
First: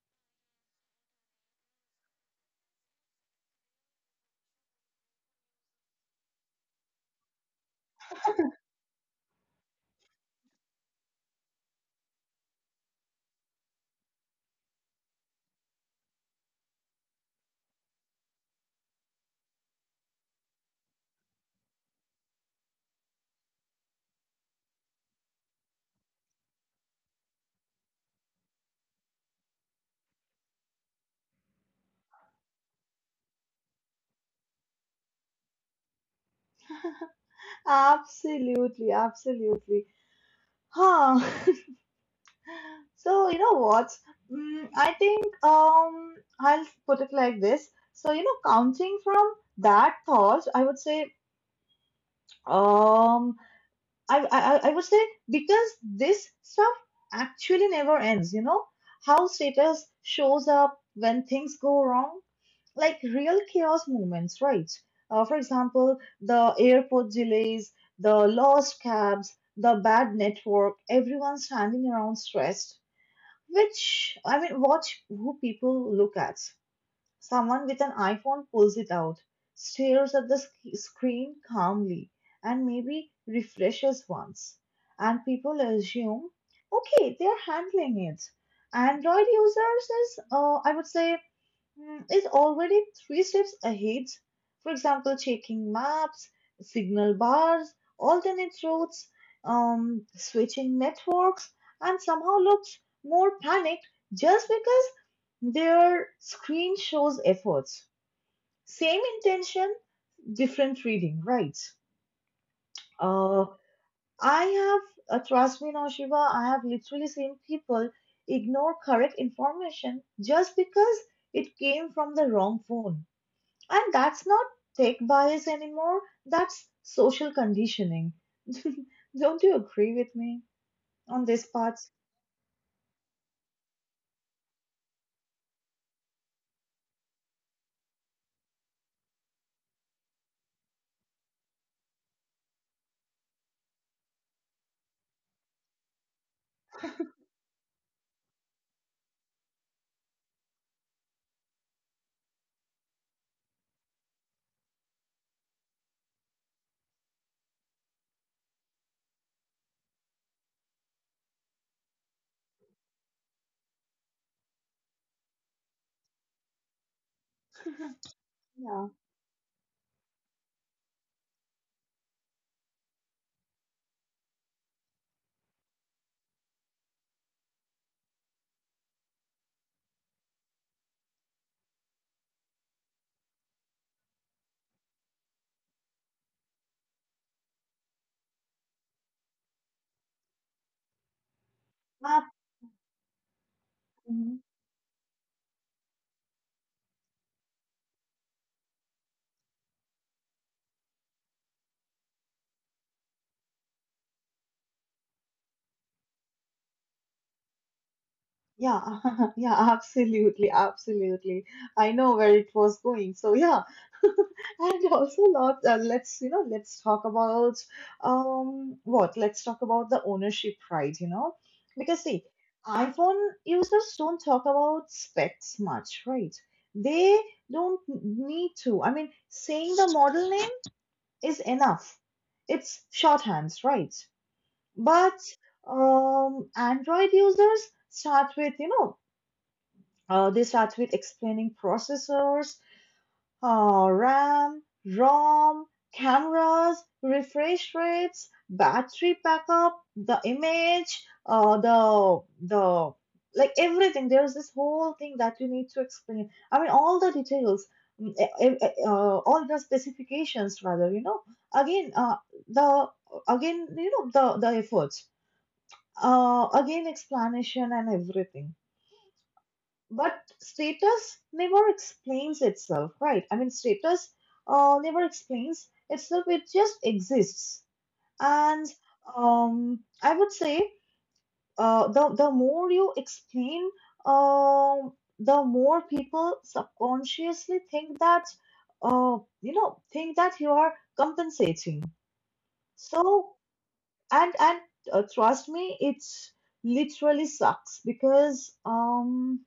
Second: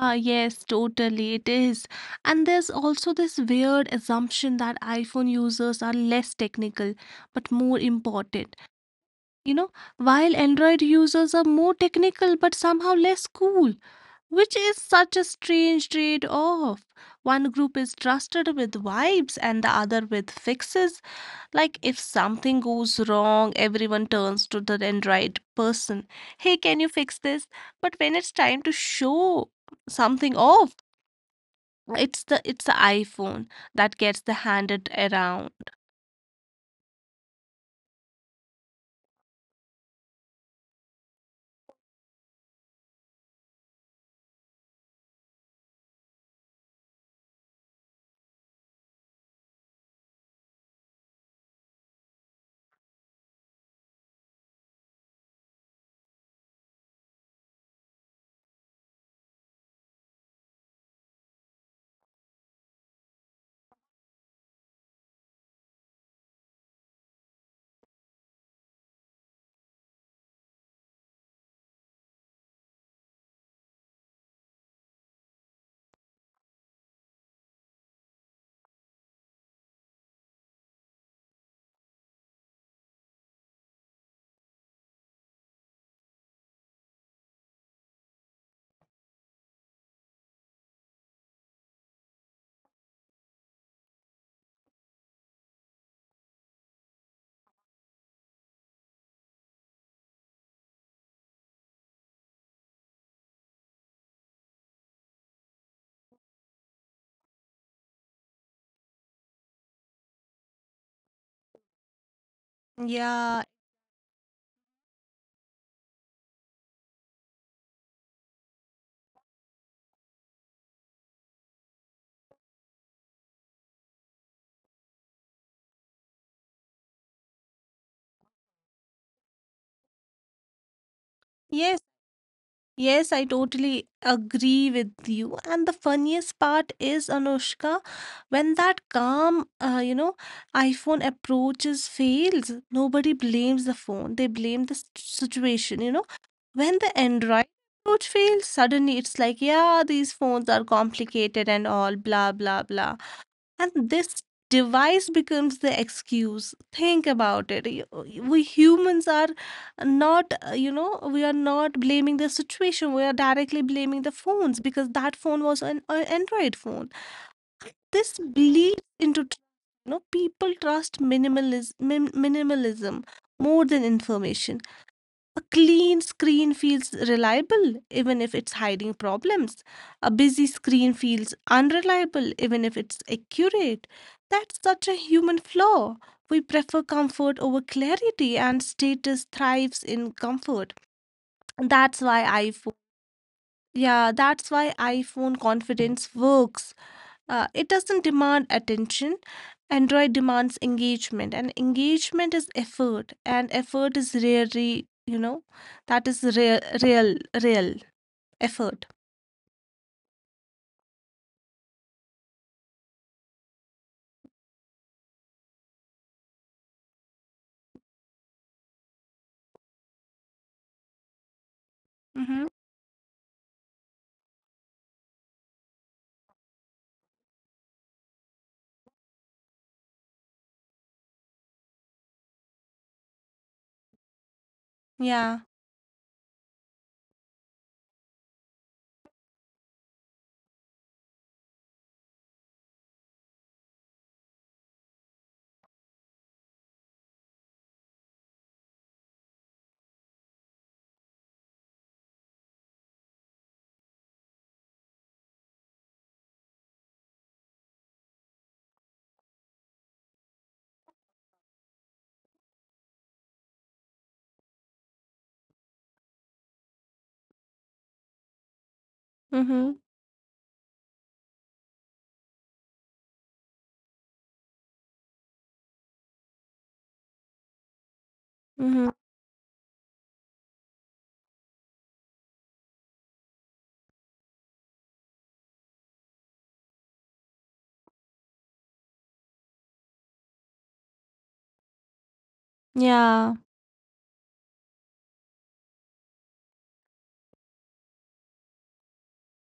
Ah, yes, totally, it is. And there's also this weird assumption that iPhone users are less technical but more important. You know, while Android users are more technical but somehow less cool, which is such a strange trade off. One group is trusted with vibes and the other with fixes. Like if something goes wrong, everyone turns to the Android person. Hey, can you fix this? But when it's time to show something off, it's the iPhone that gets the handed around. Absolutely, absolutely. Huh. *laughs* So you know what? I think I'll put it like this. So, you know, counting from that thought, um I would say because this stuff actually never ends, you know? How status shows up when things go wrong, like real chaos moments, right? For example, the airport delays, the lost cabs, the bad network, everyone standing around stressed. Which, I mean, watch who people look at. Someone with an iPhone pulls it out, stares at the screen calmly, and maybe refreshes once. And people assume, okay, they're handling it. Android users I would say, is already three steps ahead. For example, checking maps, signal bars, alternate routes, switching networks, and somehow looks more panicked just because their screen shows efforts. Same intention, different reading, right? Yeah, Uh, I Trust me now, Shiva, I have literally seen people ignore correct information just because it came from the wrong phone. And that's not tech bias anymore, that's social conditioning. *laughs* Don't you agree with me on this yes. part? Yes, I totally agree with you. And the funniest part is, Anushka, when that calm, you know, iPhone approaches fails, nobody blames the phone. They blame the situation, you know. When the Android approach fails, suddenly it's like, yeah, these phones are complicated and all, blah, blah, blah. And this device becomes the excuse. Think about it. We humans are not, you know, we are not blaming the situation. We are directly blaming the phones because that phone was an Android phone. This bleeds Yeah. into, you know, people trust minimalism, minimalism more than information. A clean screen feels reliable even if it's hiding problems. A busy screen feels unreliable even if it's accurate. That's such a human flaw. We prefer comfort over clarity and status thrives in comfort. That's why iPhone yeah, that's why iPhone confidence works. It doesn't demand attention. Android demands engagement, and engagement is effort, and effort is rarely, you know, that is real effort. Yeah, *laughs* yeah, absolutely, absolutely. I know where it was going. So yeah, and also let's, let's talk about, what? Let's talk about the ownership pride, you know, because see, Mm-hmm. iPhone users don't talk about specs much, right? They don't need to. I mean, saying the model name is enough. It's shorthands, right? But, Yeah. Android users start with you know they start with explaining processors, RAM, ROM, cameras, refresh rates, battery backup, the image, uh, the the like, everything. There's this whole thing that you need to explain. I mean, all the details, all the specifications, rather. You know, again, uh, the again, the efforts. Again, explanation and everything, Mm-hmm. but status never explains itself, right? I mean, status, never explains itself, it just exists. And, Mm-hmm. I would say, the more you explain, um, the more people subconsciously think that you are compensating. So, Yeah. and trust me, it literally sucks because, um,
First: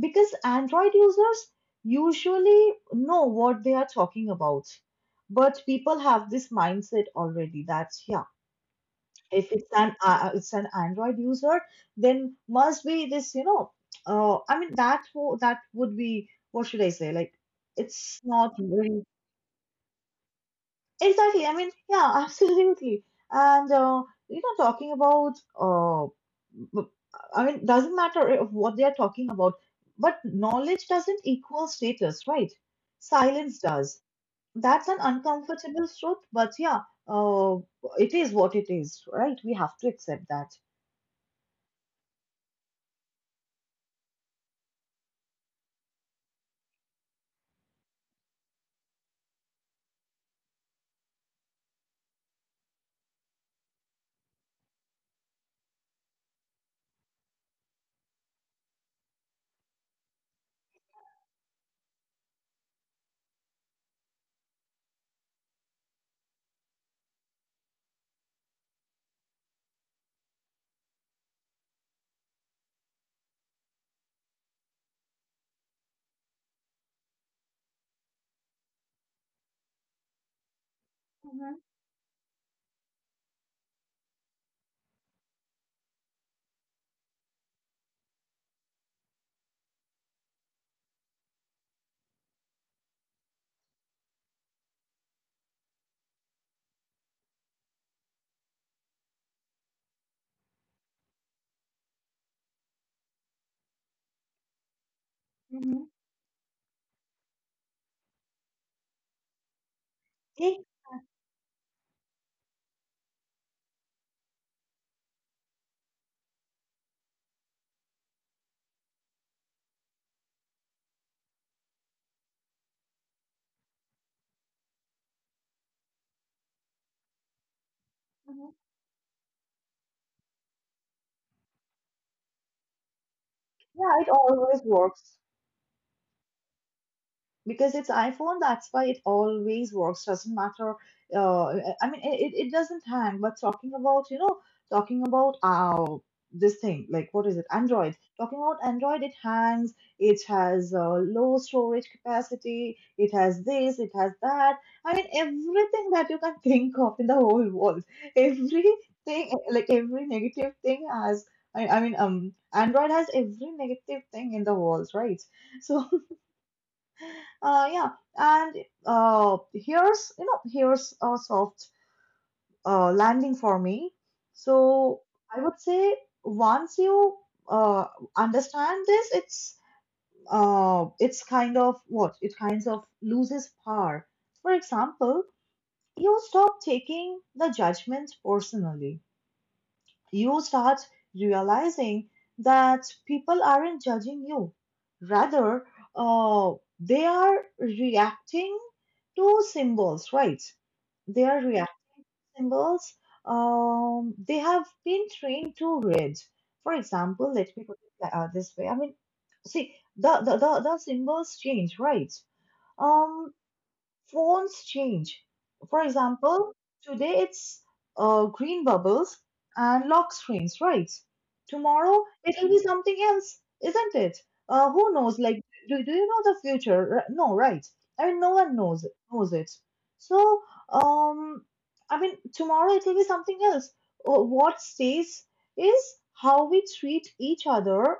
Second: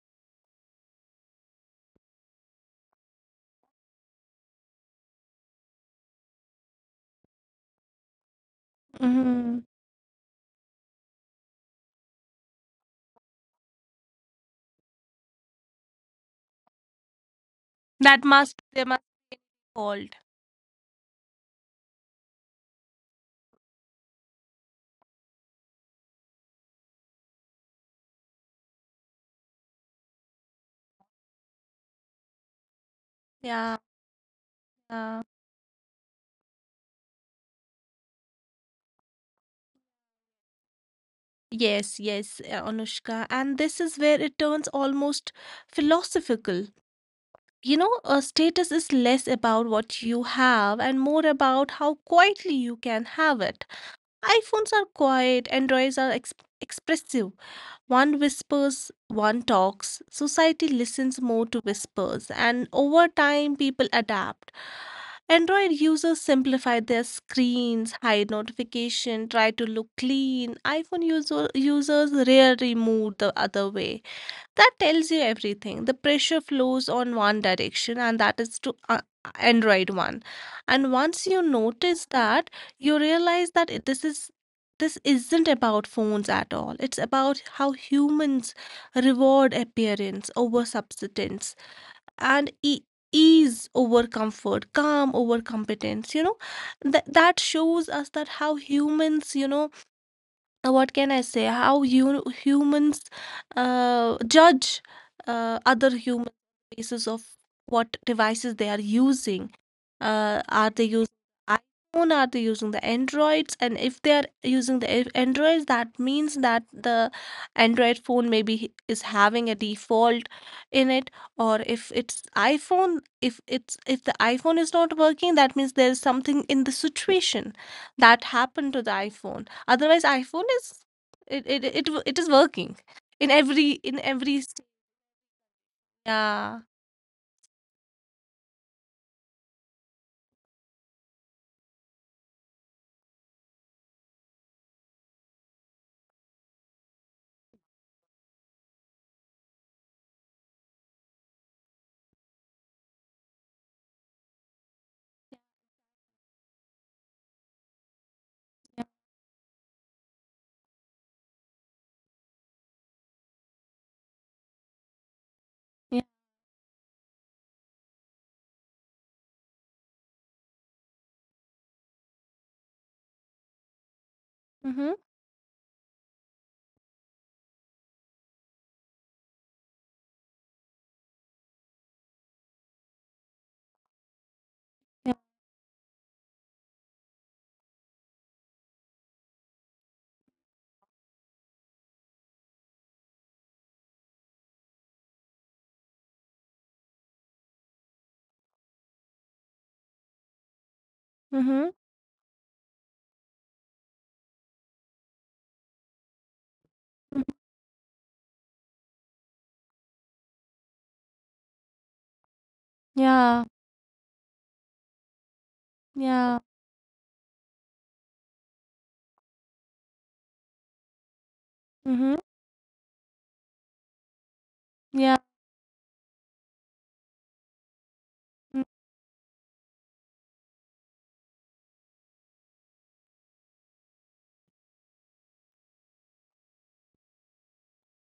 because Android users usually know what they are talking about. But people have this mindset already that, yeah, if Mm-hmm. it's an uh, it's an Android user, then must be this. I mean, that would be, what should I say? Like, it's That not must they must very— hold. Exactly. I mean, yeah, *laughs* absolutely. And, talking about, uh, b- I mean, doesn't matter if what they are talking about, but knowledge doesn't equal status, right? Silence Yeah, does. That's an yeah. Uncomfortable truth, but yeah, uh, it is what it is, right? We have to accept that. Yes, yes, Anushka. And this is where it turns almost philosophical, you know, a status is less about what you have and more about how quietly you can have it. iPhones are quiet, Androids are expressive. One whispers, one talks. Society listens more to whispers, and over time, people adapt. Android users simplify their screens, hide notification, try to look clean. Users rarely move the other way. That tells you everything. The pressure flows on one direction, and that is to Android one. And once you Mm-hmm. notice that, you realize that this isn't about phones at all. It's about how humans reward appearance over substance and ease over comfort, calm over competence. You know, that shows us that how humans, you know, what can I say? How humans judge Mm-hmm. other humans basis of what devices they are using. Eh. Are they using iPhone? Are they using the Androids? And if they are using the Androids, that means that the Android phone maybe is having a default in it. Or if it's iPhone, if the iPhone is not working, that means there is something in the situation that Mm-hmm. happened to the iPhone. Otherwise, iPhone is it is working in Yeah, it every always works. yeah, Because it's iPhone, that's why it always works. Doesn't matter. uh, I mean, it doesn't hang. But talking about, this thing, like, what is it, Android? Talking about Android, it hangs, it has, low storage capacity, it has this, it has that. I mean, everything that you can *laughs* think of in the whole world, everything, yeah, like every negative thing has. I mean, Android has every negative thing in the world, right? So, yeah, yeah. And, here's you know here's a soft, landing for me. mm-hmm, So, I would say, once you, uh, understand this, it's kind of what it kind of loses power. For yeah, example, you stop taking the judgment personally. You start realizing that people aren't judging you. Rather, uh, they are reacting to symbols, right? They are mm-hmm, reacting to symbols, they have been trained to read. For mm-hmm, example, let me put it like, this way. I mean, see, the symbols change, right? Um, yeah, Phones change. For yeah, example, today it's, green bubbles and lock screens, right? Tomorrow mm-hmm, it'll be something else, isn't it? Who yeah, knows? Like, do you know the future? No, right? I mean, no one knows it. So, um, I mean, tomorrow it'll be something else. What stays is how we treat each other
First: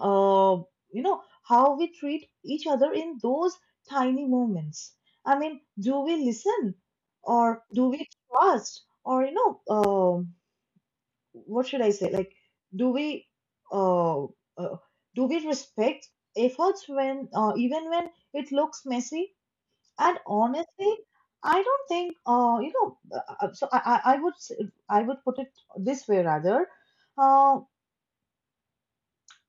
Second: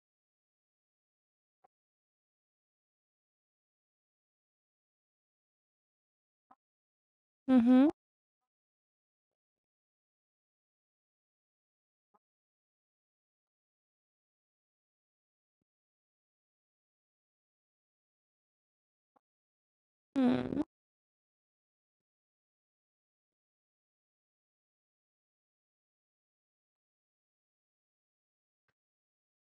uh, how we treat each other in those tiny moments. I mean, do we listen, or do mm-hmm, we trust, or, what should I say? Like, do we, uh, uh, do we respect efforts even when it looks messy? And mm-hmm, honestly, I don't think, so I would put it this way, rather. Uh,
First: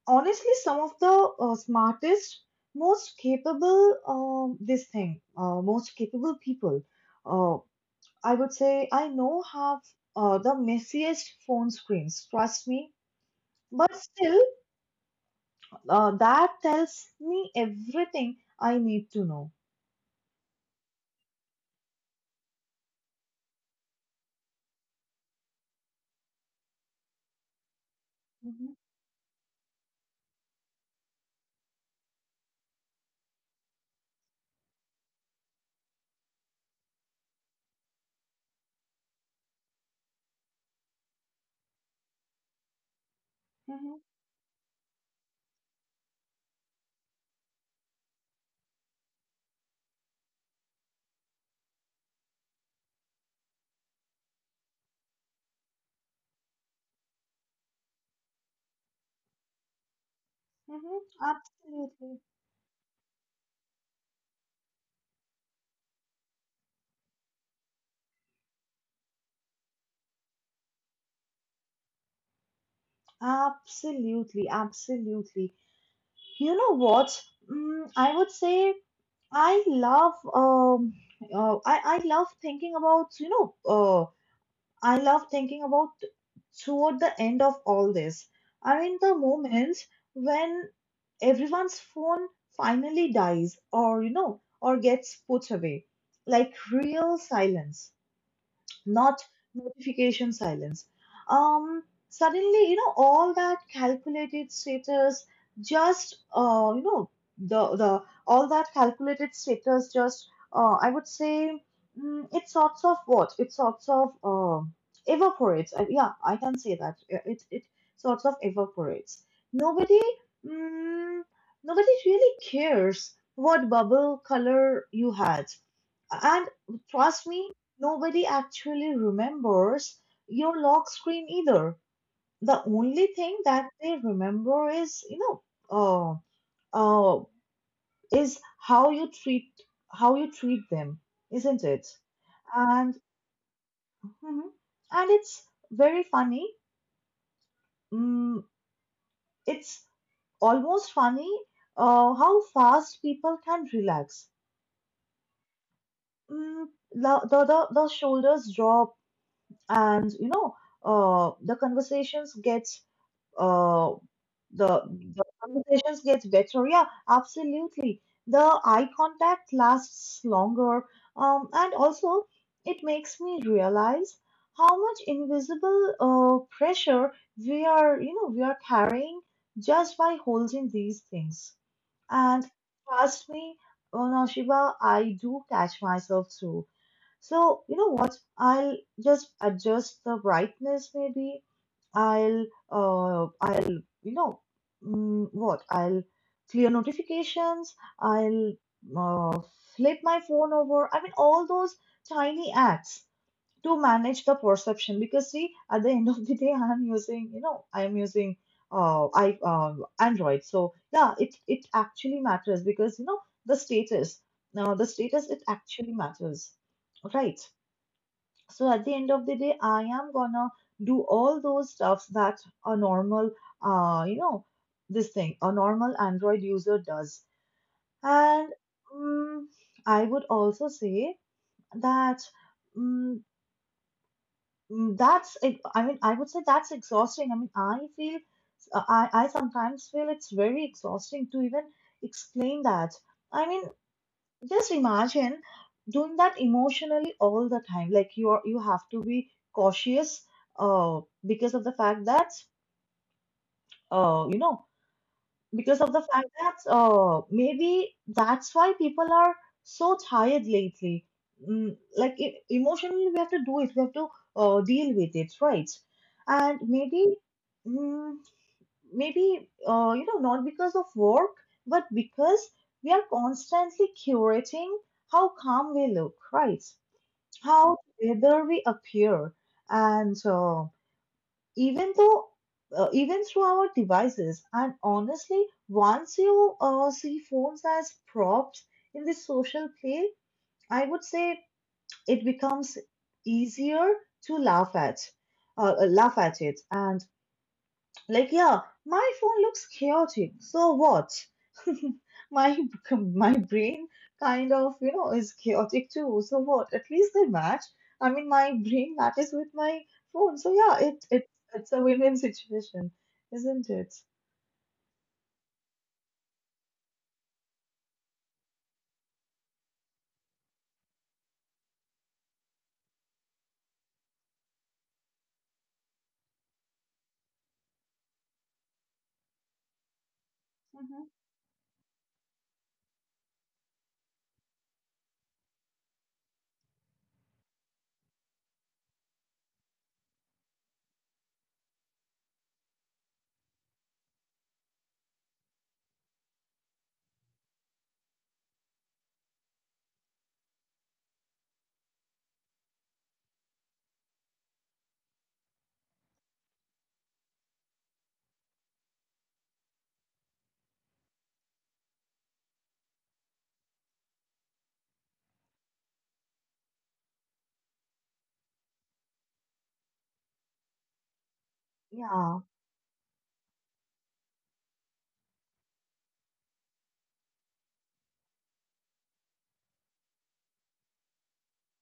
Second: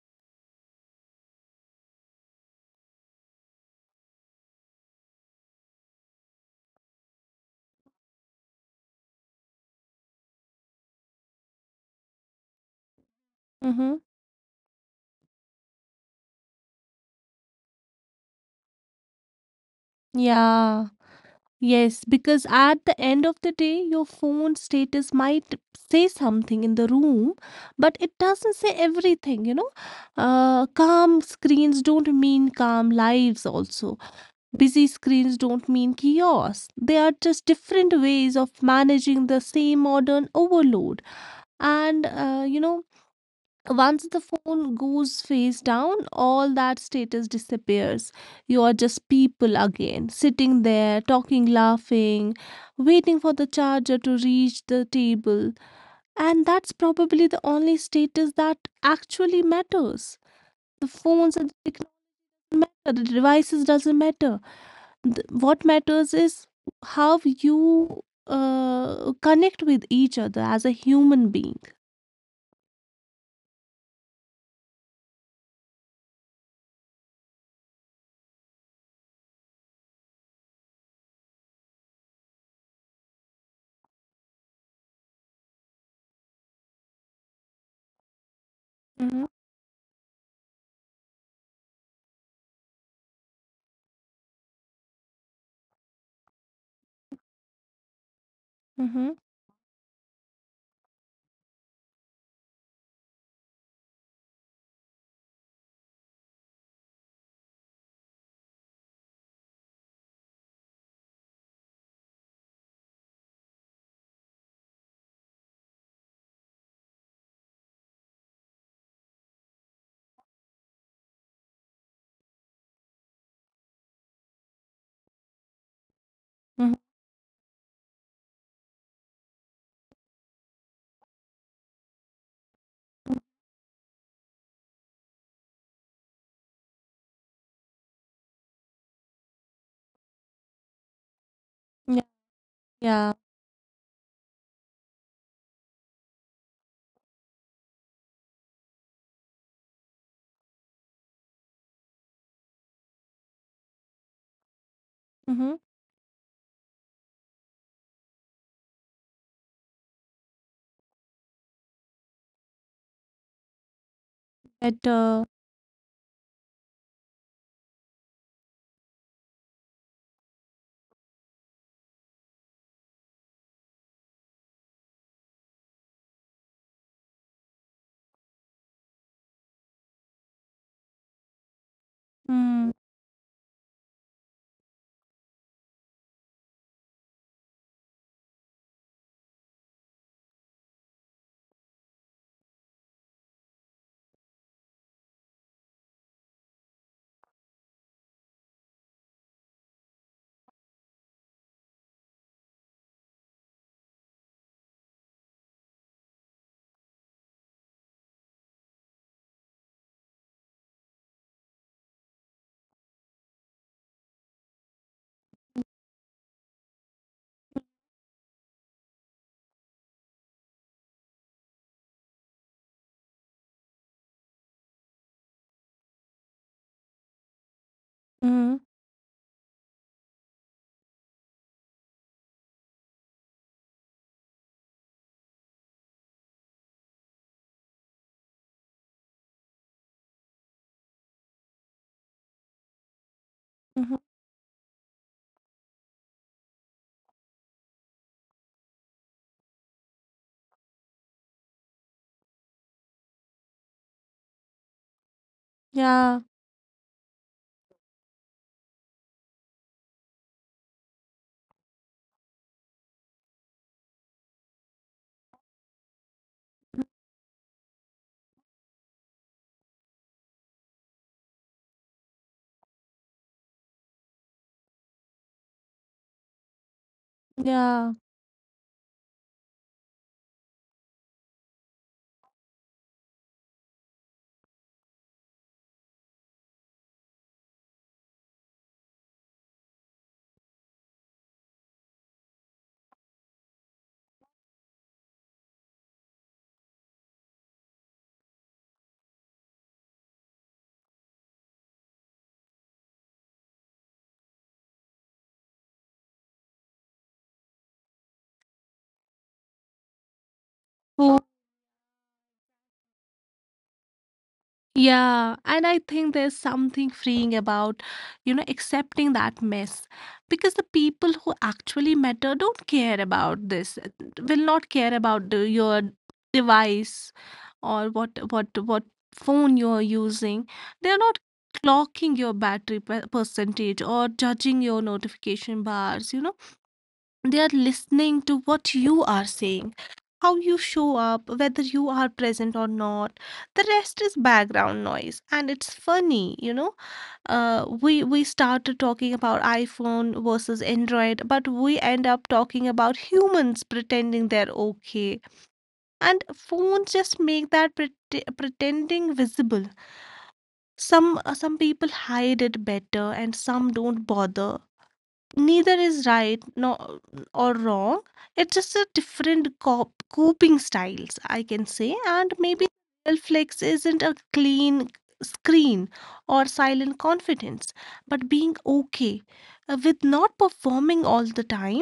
Honestly, some of the, smartest, most capable people, uh, I would say, I know have, the messiest phone screens. Trust me, mm-hmm, but still, that tells me everything I need to know. yeah, yes, because at the end of the day your phone status might say something in the room but it doesn't say Hmm. everything, you know. Calm screens don't mean calm lives also. Busy screens don't mean chaos. They are just different ways of managing the same modern overload. And, you know, Hmm. once the phone goes face down, all that status disappears. You are just people again, sitting there, talking, laughing, waiting for the charger to reach the table. And that's probably the only status that actually matters. The Hmm. phones and the technology Absolutely, matter, the devices doesn't matter, what matters is how you connect with each other as a human being. absolutely, absolutely. You know what? I would say, I love, I love thinking about, uh I love thinking about, toward the end of all this. I mean, the Mm-hmm, moments when everyone's phone finally dies, or you know or gets put away, like real silence, mm-hmm, not notification silence. Um, Suddenly, you know, all that calculated status just, you know, the all that calculated status just, I would say, it sorts of, what? It sorts of, evaporates. Yeah, I can say that. It sorts of evaporates. Nobody, mm, nobody really cares what bubble color you had, and hmm, trust me, nobody actually remembers your lock screen either. The only thing that they remember know, uh, uh, is how you treat them, isn't it? yeah, And yeah. mhm. And it's very funny. Mm, it's almost funny, how fast people can relax. Mm-hmm. Mm, the shoulders drop, and, uh, the conversations get uh, the, That, uh, the conversations get better, yeah, absolutely, the eye contact lasts longer. And also, it makes me realize how much invisible, pressure we are carrying just by holding these things. And mm, trust me, oh Shiva, I do catch myself too. So, you know what? I'll just adjust the brightness, maybe. I'll, I'll, you know, mm, what? I'll clear notifications. I'll, uh, flip my phone over. I mean, all those tiny acts to manage the perception, because, see, at the end of the day, *laughs* I'm using you know I'm using I Android. So yeah, it actually matters because, you know, the status the status, it actually matters, right? So at the end of the day, I am gonna do all those stuffs that a normal you know this thing a normal Android user does. And, mm I would also say that, mm, I mean, I would say that's exhausting. I mean, I feel, I sometimes feel it's very exhausting to even explain that. I mean, mm-hmm, just imagine doing that emotionally all the time. Like, you have to be cautious, uh, because of the fact that, you know, because of the yeah. fact that maybe that's why people are so tired lately. Like, emotionally, we have to do it. We have to, deal with it, right? And maybe, mm, maybe, not because of work, but because we are constantly curating how calm we look, right? How, Yeah. whether we appear, and, even though even through our devices. And honestly, once you, see phones as props in this social play, I would say it becomes easier to laugh at it and, like, yeah, my phone looks chaotic. So what? *laughs* my my brain kind of, you know, is chaotic too. So what? At least they match. I mean, my brain matches with my phone. So yeah, it, So it it's a win-win situation, isn't it? yeah, and I think there's something freeing about, you know, accepting that mess because the people who actually matter don't care about this, will not care about the, your device or what phone you're using. They're Hmm. not clocking your battery percentage or judging your notification bars, you know, they are listening to what you are saying, how you show up, whether you are present or not. The rest is background noise, and it's funny, you know, we started talking about iphone versus android, but we end up talking about humans pretending they're okay, and phones just make that pretending visible. Some, some people hide it better and some don't bother. Neither is right, no, or wrong. It's just a different coping styles, I can say. And Yeah. maybe real flex isn't a clean screen or silent confidence, but being okay with not performing all the time,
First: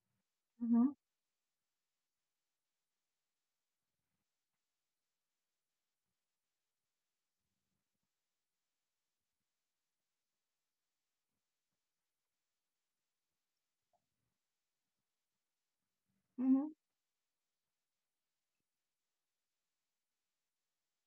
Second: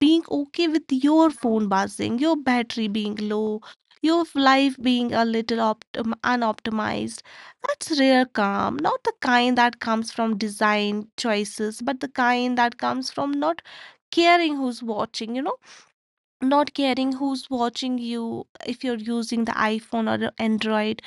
being okay with Hmm. your phone buzzing, your battery being low, your life being a little unoptimized. That's rare calm, not the kind that comes from design choices, but the kind that comes from not caring who's watching, you know, Hmm. not caring who's watching you if you're using the iPhone or the Android.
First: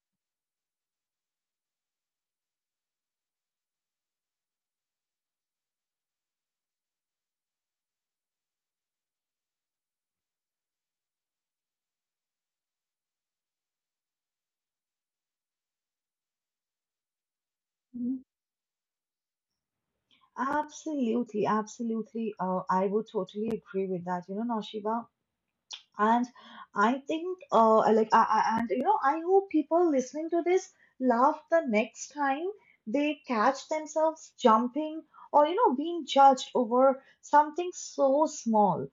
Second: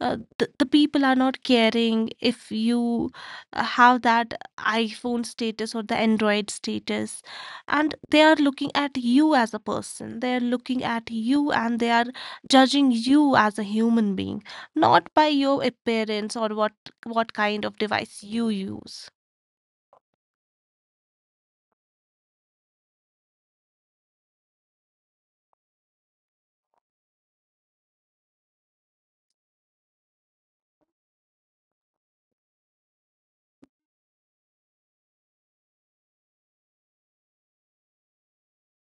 The people are not caring if you have that iphone status or the android status, and they are looking at you as a person, they are looking at you and they are judging you as a human being, not by your appearance or what kind of Hmm. device you use. Absolutely, absolutely. I would totally agree with that. You know, Noshiba, and I think, I like, I and you know, I hope people listening to this laugh the next time they catch themselves jumping or, you know, being judged over something so small.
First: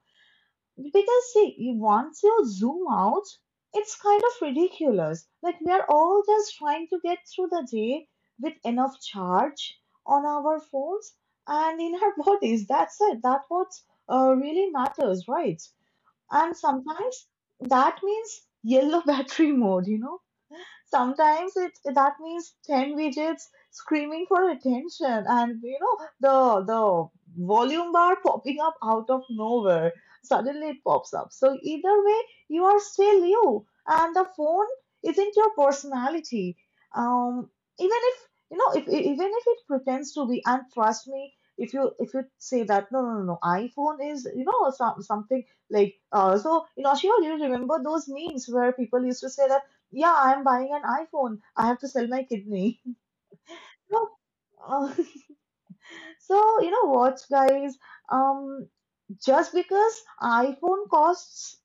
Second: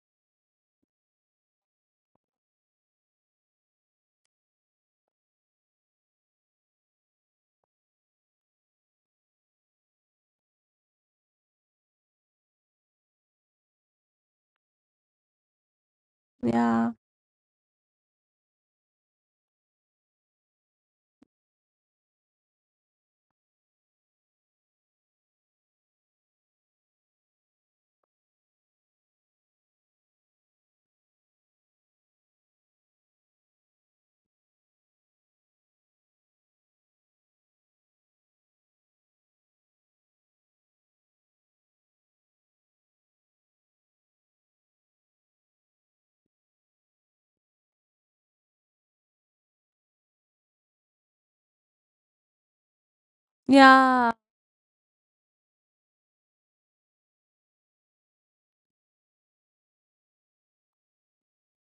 Because, see, once you zoom out, it's kind of ridiculous. Like, we are all just trying to get through the day with enough charge on our phones and in our *laughs* bodies. That's it. That's what really matters, right? And Yeah, sometimes that means yellow *laughs* battery mode, you know, sometimes it that means ten widgets screaming for attention, and you know the volume bar popping up out of nowhere. Suddenly it pops up. So either way, you are still you, and the phone isn't your personality. Um, Even if you know if even if it pretends to be, and trust me, if you say that no no no no, iPhone is you know some, something like so you know sure you remember those memes where people used to say that, yeah, I'm buying an iPhone. I have to sell my kidney. *laughs* No. yeah, Uh, *laughs* so, you know what, guys? Um, just because iPhone costs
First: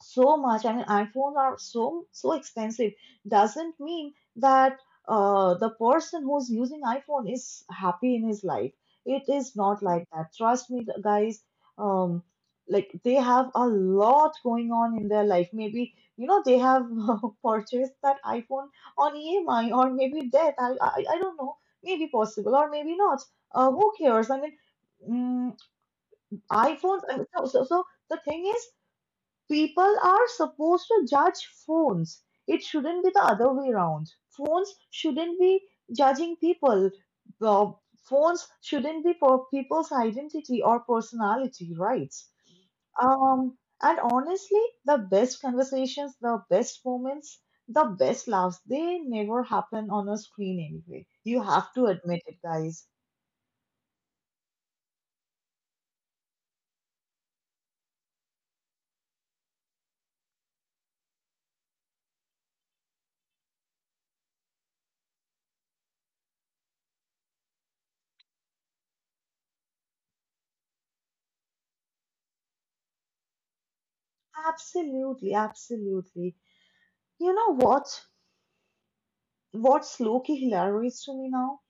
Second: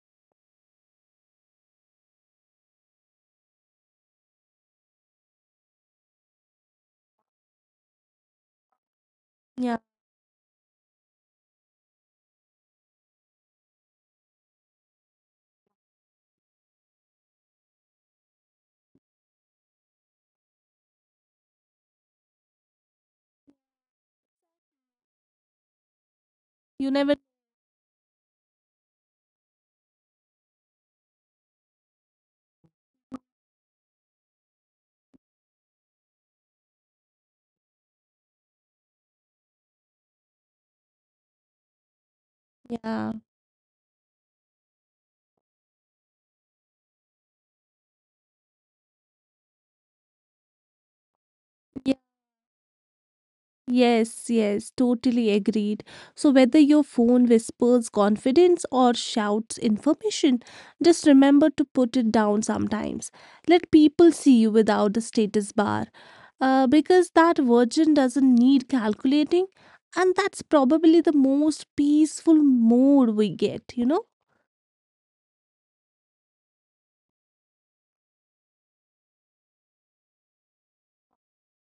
so much. I mean, iPhones are so so expensive. Doesn't mean that the person who's using iPhone is happy in his life. It is yeah. not like that. Trust me, the guys. Um, like they have a lot going on in their life. Maybe you know they have *laughs* purchased that iPhone on EMI or maybe debt. I don't know. Maybe possible or maybe not. Who cares? I mean, mm, You iPhones. never, I mean, so the thing is, people are supposed to judge phones. It shouldn't be the other way around. Phones shouldn't be judging people. Uh, Phones shouldn't be for people's identity or personality, right? yeah, Um, and honestly, the best conversations, the best moments, the best laughs, they never happen on a screen anyway. You have to yeah, admit it, guys. yes, yes, totally agreed. So, whether your phone whispers confidence or shouts information, just remember to put it down sometimes. Let people see you without the status bar. Because that virgin doesn't need calculating, and that's probably the most peaceful mode we get, you know? Absolutely, absolutely. You know what? What's low-key hilarious to me now?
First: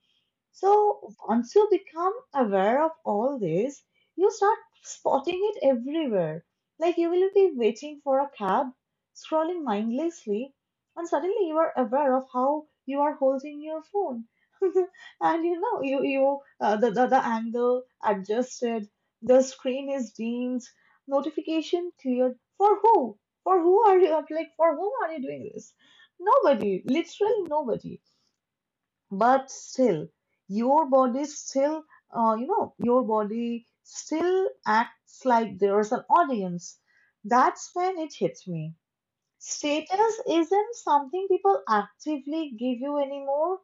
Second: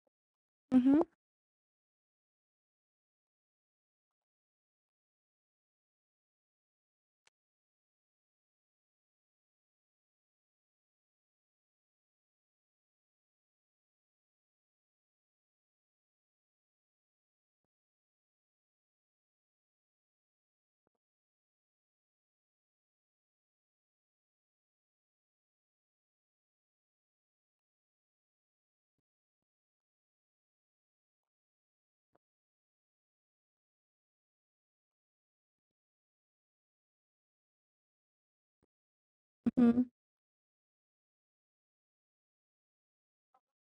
Mm-hmm. So once you become aware of all this, you start spotting it everywhere. Like you will be waiting for a cab, scrolling mindlessly, and suddenly you are aware of how you are holding your phone. *laughs* And you know, you the angle adjusted, the screen is dimmed, notification cleared. For who? For who are you? Like, for whom are you doing this? Nobody, literally nobody, but still your body still you know your body still acts like there's an audience. That's when it hits me, Hmm. status isn't something people actively give you anymore,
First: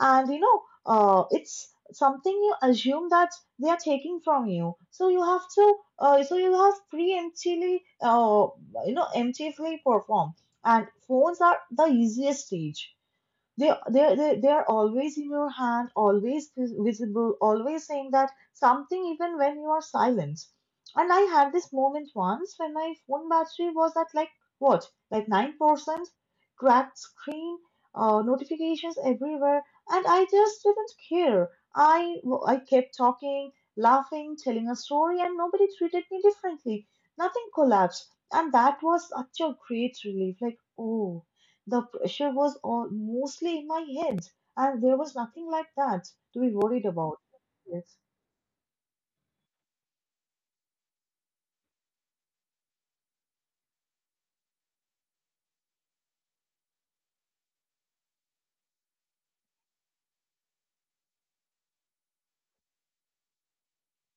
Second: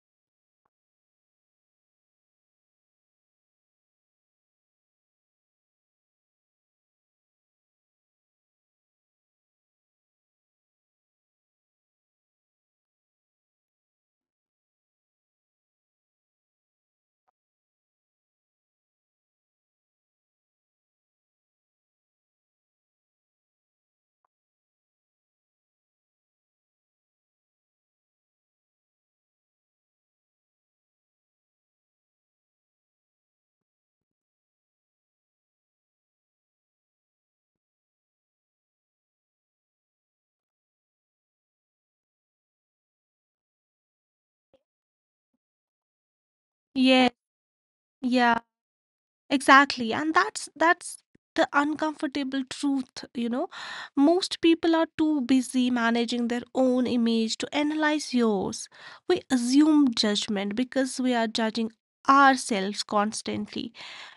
and you know it's something you assume that they are taking from you, so you have to so you have preemptively emptively perform, and phones are the easiest stage. They are always in your hand, always visible, always saying that something even when you are silent. And I had this moment once when my phone battery was at like what, like 9%, cracked screen, notifications everywhere, and I just didn't care. I kept talking, laughing, telling a story, and nobody treated me differently. Nothing collapsed, and that was such a great relief. Like oh. The pressure was all, mostly in my head, and there was nothing like that to be worried Yeah, about. Yes. yeah. Exactly. And that's the uncomfortable truth, you know. Most people are too busy managing their own image to analyze yours. We assume judgment because we are judging ourselves constantly.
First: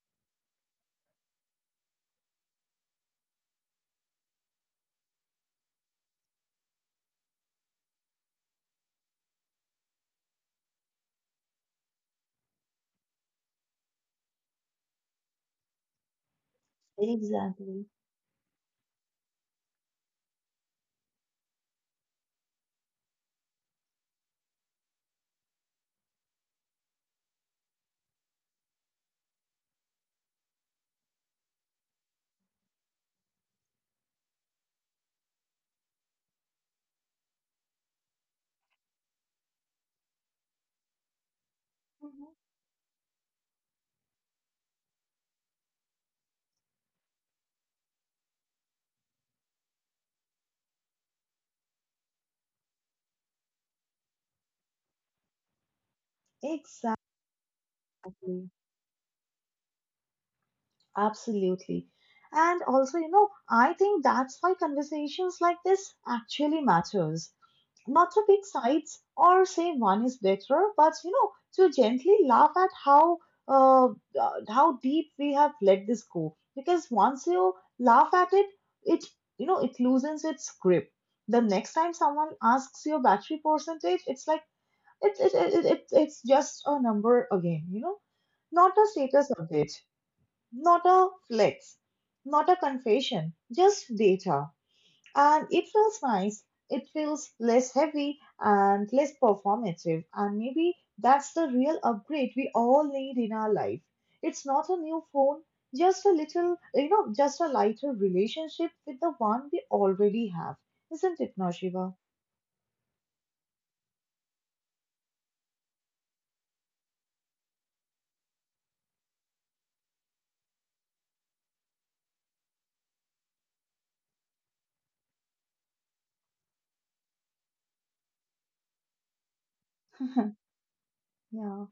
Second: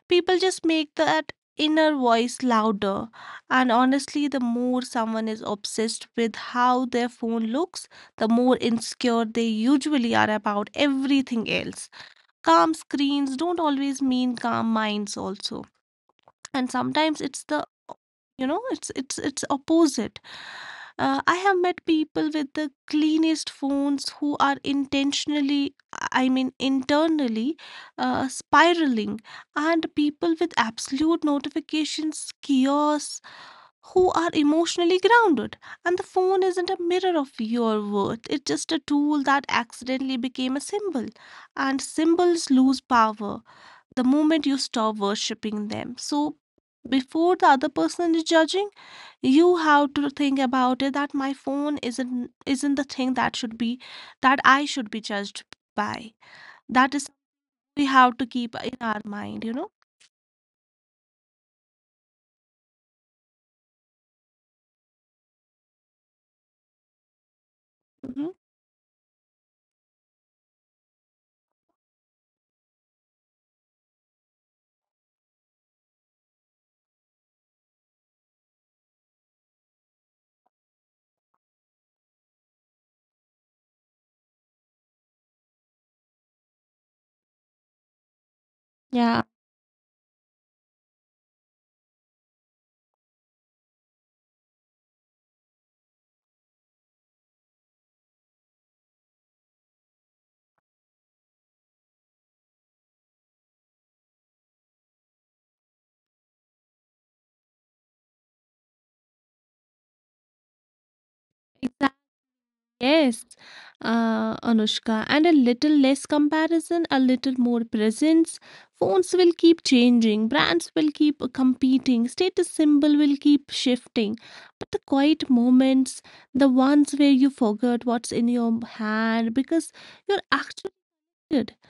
People just make that inner voice louder. And honestly, the more someone is obsessed with how their phone looks, the more insecure they usually are about everything else. Calm screens don't always mean calm minds also, and sometimes it's the, Exactly. you know, it's opposite. I have met people with the cleanest phones who are intentionally, I mean internally, spiraling, and people with absolute notifications chaos who are emotionally grounded. And the phone isn't a mirror of your worth, it's just a tool that accidentally became a symbol. And Mhm. symbols lose power the moment you stop worshipping them. So, before the other person is judging, you have to think about it that my phone isn't the thing that should be that I should be judged by. That Exactly, is we have to keep in our mind, you know. absolutely. And also, you know, I think that's why conversations like this actually matters. Not to Hmm. pick sides or say one is better, but you know, to gently laugh at how deep we have let this go. Because once you laugh at it, it you know it loosens its grip. The next time someone asks your battery percentage, it's like it's just a number again. You know, not a Yeah, status update, not a flex, not a confession, just data. And it feels nice. It feels less heavy and less performative. And maybe that's the real upgrade we all need in our life. It's not a new phone, just a little, you know, just a lighter relationship with the one we already have. Isn't it, exactly. Nashiva? Yes, Anushka, and a little less comparison, a little more presence. Phones will keep changing, brands will keep competing, status symbol will keep shifting. But the quiet moments, the ones where you forgot what's in your hand because *laughs* you're actually Yeah.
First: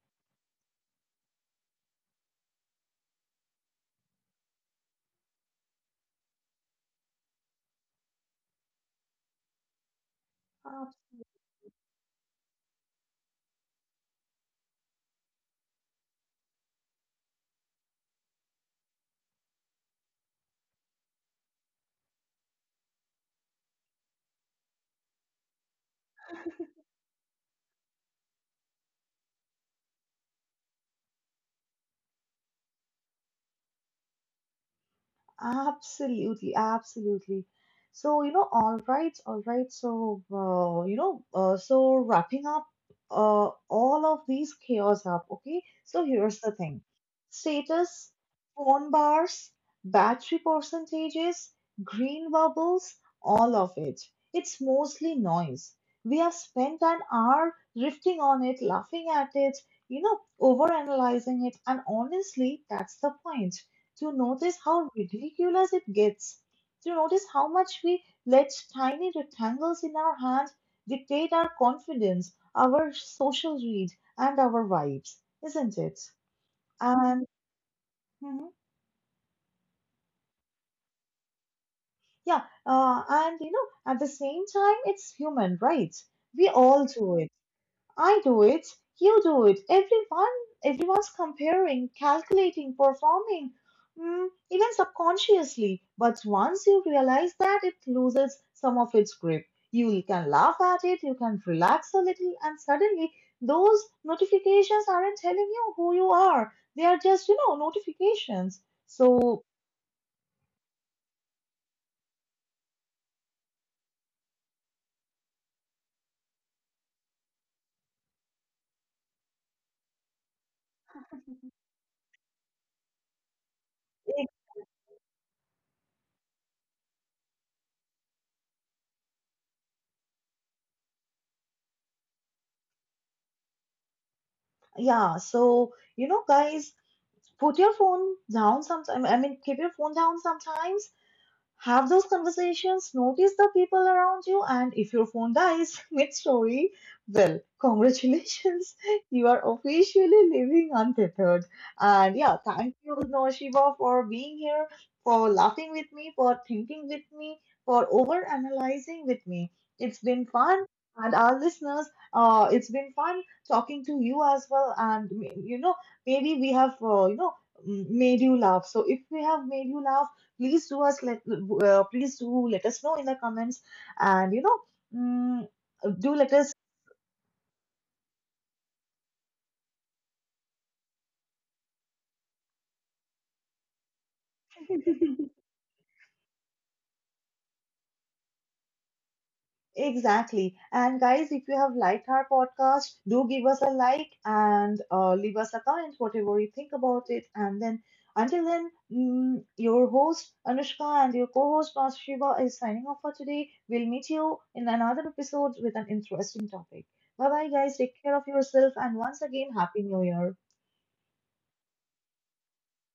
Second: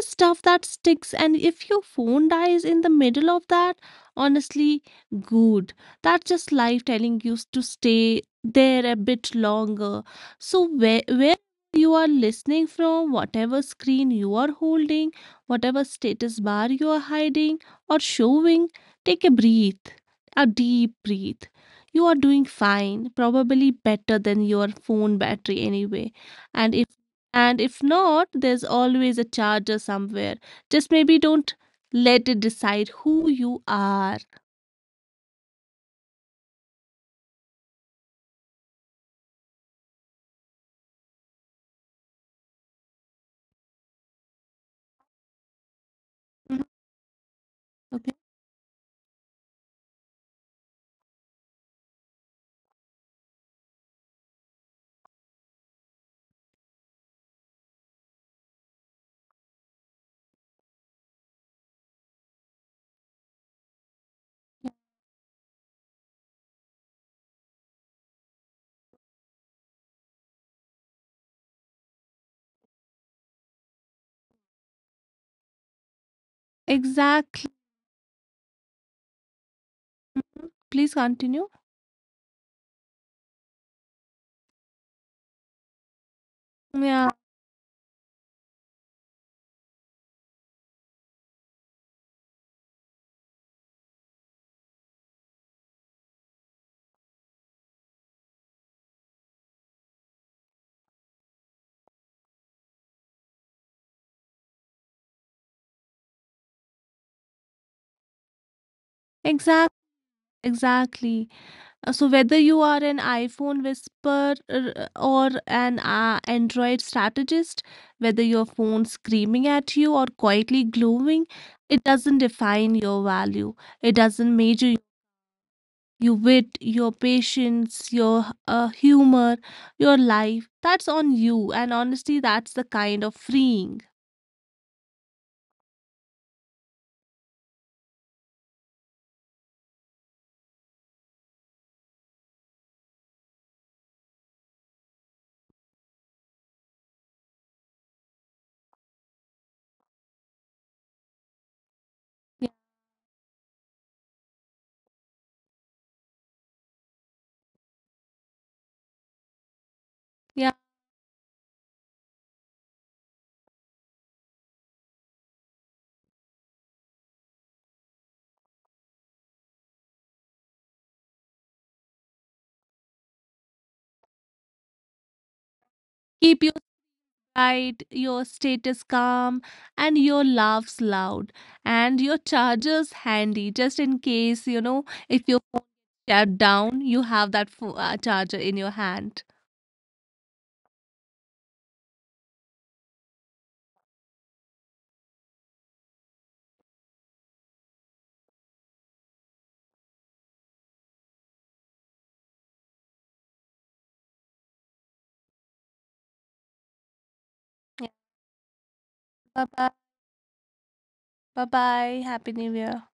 stuff that sticks, and if your phone dies in the middle of that, honestly, good, that's just life telling you to stay there a bit longer. So where you are listening from, whatever screen you are holding, whatever status bar you are hiding or showing, take a breath, a deep breath, you are doing fine, probably better than your phone battery anyway. And if and if not, there's always a charger somewhere. Just maybe don't let it decide who you are. Absolutely, absolutely. So, you know, all right, all right. So, you know, so wrapping up all of these chaos up, okay? So, here's the Mhm. thing: Okay. status, phone bars, battery percentages, green bubbles, all of it. It's mostly noise. We have spent an hour drifting on it, laughing at it, you know, overanalyzing it, and honestly, that's the point, to notice how ridiculous it gets, to notice how much we let tiny rectangles in our hands dictate our confidence, our social read, and our vibes, isn't it? And Exactly. mhm, Please continue. yeah, and you know, at the same time, it's human, right? We all Yeah. do, I do it, you do it, everyone's comparing, calculating, performing, even subconsciously. But once you realize that it loses some of its grip, you can laugh at it, you can relax a little, and suddenly those notifications aren't telling you who you are. They are just, you know, notifications. So, Exactly. Exactly. So whether you are an iPhone whisperer or an Android strategist, whether your phone screaming at you or quietly glowing, it doesn't define your value. It it- doesn't measure your wit, your patience, your humor, your life. That's on you. And honestly, that's the kind of freeing. yeah, so, you know, guys, put your phone down sometimes. I mean, keep your phone down sometimes. Have those conversations, notice the people around you, and if your phone dies *laughs* mid story, well, congratulations, *laughs* you are officially living untethered. And yeah, Yeah, thank you, Shiva, for being here, for laughing with me, for thinking with me, for over analyzing with me. It's been yeah. fun. And our listeners, it's been fun talking to you as well. And you know, maybe we have, you know, made you laugh. So if we have made you laugh, please do us let please do let us know in the comments. And you know, mm, do let Keep your us pride, your status calm, and your laughs loud, and your chargers handy just in case, you know, if *laughs* your phone is shut down, you have that charger in your hand. exactly and guys if you have liked our podcast do give us a like and leave us a comment whatever you think about it. And then until then, your host Anushka and your co-host Mas Shiva is signing off for today. We'll meet you in another episode with an interesting topic. Bye bye guys, Yeah. take care of yourself, and once Bye again, bye. happy new year. Bye bye. Happy New Year.